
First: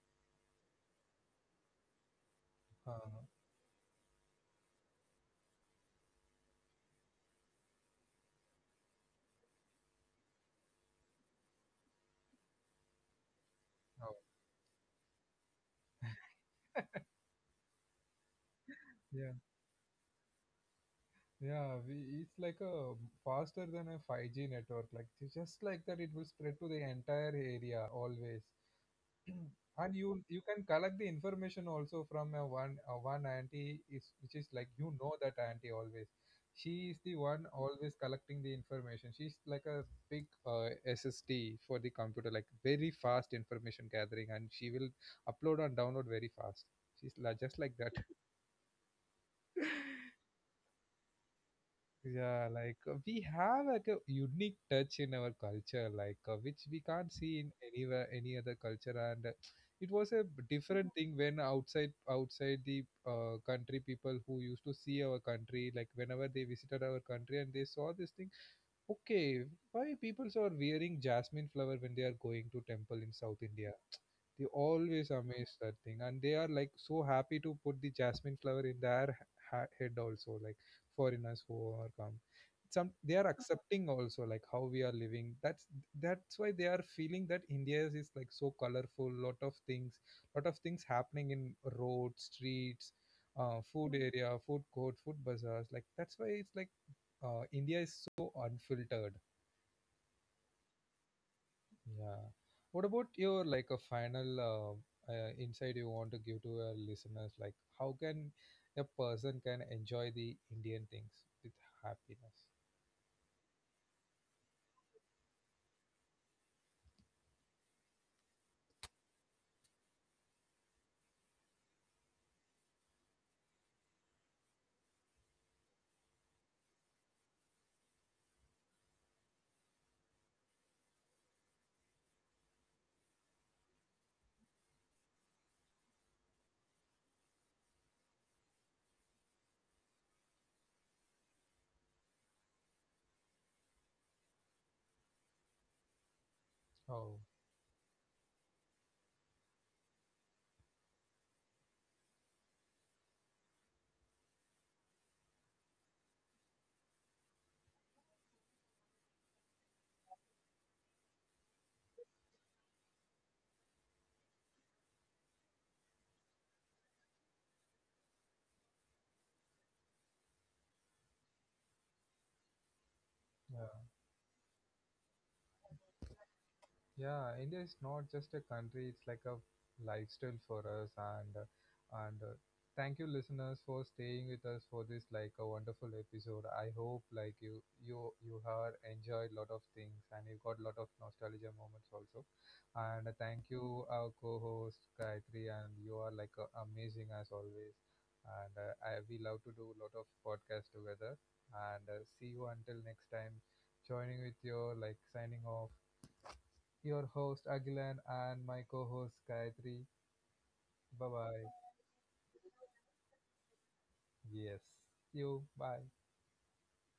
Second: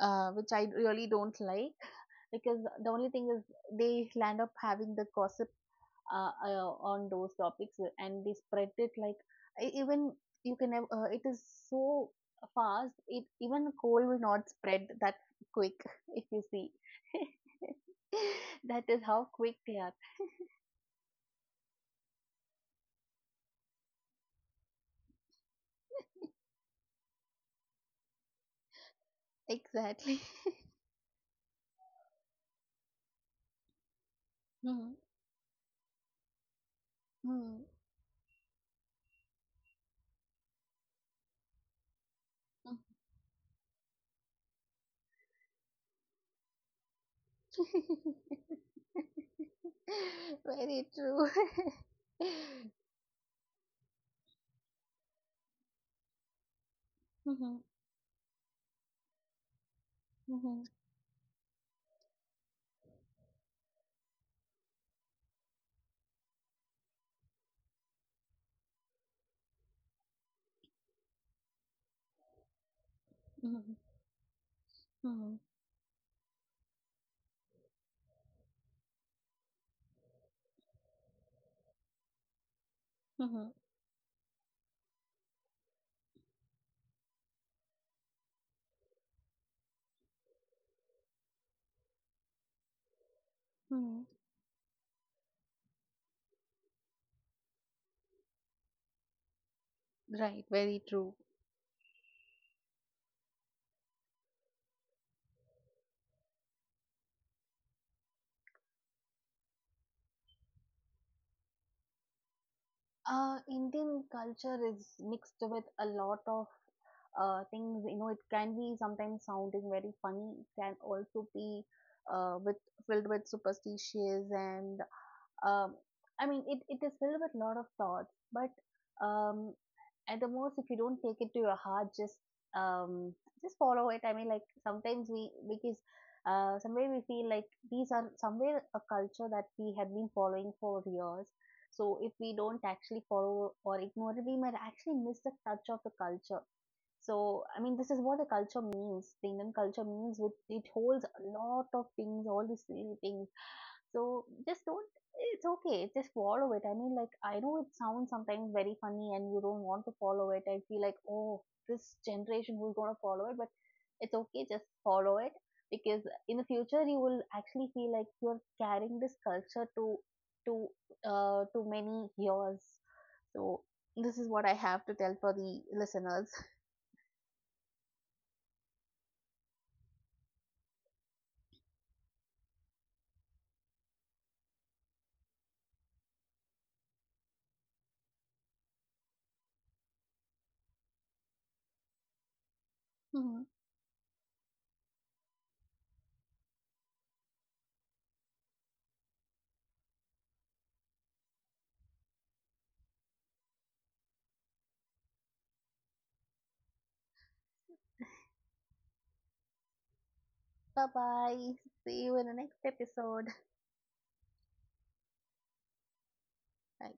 S2: uh, which I really don't like. Because the only
S1: uh,
S2: thing is, they land up having the gossip uh, uh, on those topics uh, and they spread it like, e- even you can have, uh, it is so fast, it even coal will
S1: oh.
S2: not spread that quick, if you see. That is how
S1: Yeah,
S2: quick they are.
S1: yeah, we, it's like a faster than a five G network. Like ju- just like that, it will spread to the entire area always. And
S2: Exactly.
S1: you you can collect the information also from a one a one auntie, is which is like you know that auntie always, she is the one
S2: Mhm.
S1: always collecting the information, she's like a big uh, S S D for the computer, like very fast information gathering, and she will upload and download very fast. She's la- just like that.
S2: Very true.
S1: Yeah, like uh, we have like a unique touch in our culture, like uh, which we can't see
S2: Mhm,
S1: in anywhere any other culture. And uh, it was a b-
S2: mhm,
S1: different thing, when outside outside the uh, country people who used to see our country, like whenever they visited our country and they saw this thing, okay, why people are wearing jasmine flower when they are going to temple in South
S2: mhm,
S1: India? They always
S2: mhm,
S1: amaze that thing, and they are like so happy to put the jasmine flower in their ha- head also, like foreigners who are come. Some they are
S2: mhm,
S1: accepting also like how we are living. That's that's why they are feeling that India is like so colorful, lot of things, lot of things happening in roads, streets, uh,
S2: mhm.
S1: food area, food court, food bazaars. Like that's why it's like uh, India is so unfiltered.
S2: Right, very true.
S1: Yeah. What about your like a final uh, uh, insight you want to give to our listeners? Like, how can a person can enjoy the Indian things with happiness?
S2: Uh, Indian culture is mixed with a lot of uh, things. You know, it can be sometimes sounding very funny. It can also be uh, with filled with superstitions and um, I mean, it, it is filled with a lot of thoughts. But um, at the most if you don't take it to your heart, just um just follow it. I mean, like sometimes we because uh somewhere we feel like these are somewhere a culture that we have been following for years, so if we don't actually follow or ignore it, we might actually miss the touch of the culture.
S1: Oh,
S2: So I mean this is what the culture means, the Indian culture means, with it holds a lot of things, all these little things. So just don't, it's okay, just follow it. I mean, like, I know it sounds sometimes very funny and you don't want to follow it and feel like, oh, this generation who's going to follow it, but it's okay, just follow it because in the future you will actually feel like you're carrying this culture to to uh, to many years. So
S1: yeah.
S2: this is what I have to tell for the listeners.
S1: Yeah, India is not just a country, it's like a lifestyle for us. And uh, and uh, thank you listeners for staying with us for this like a wonderful episode. I hope like you you you have enjoyed lot of things and you got lot of nostalgia moments also. And
S2: Bye
S1: uh, thank you our co-host Gayatri, and you are like uh, amazing as always. And uh, I we love to do a lot of podcasts together, and uh, see you until next time, joining with your like signing off, your host Agilan and my co-host Gayatri. Bye bye.
S2: bye. See you in the next episode.
S1: Yes. You bye.
S2: Bye.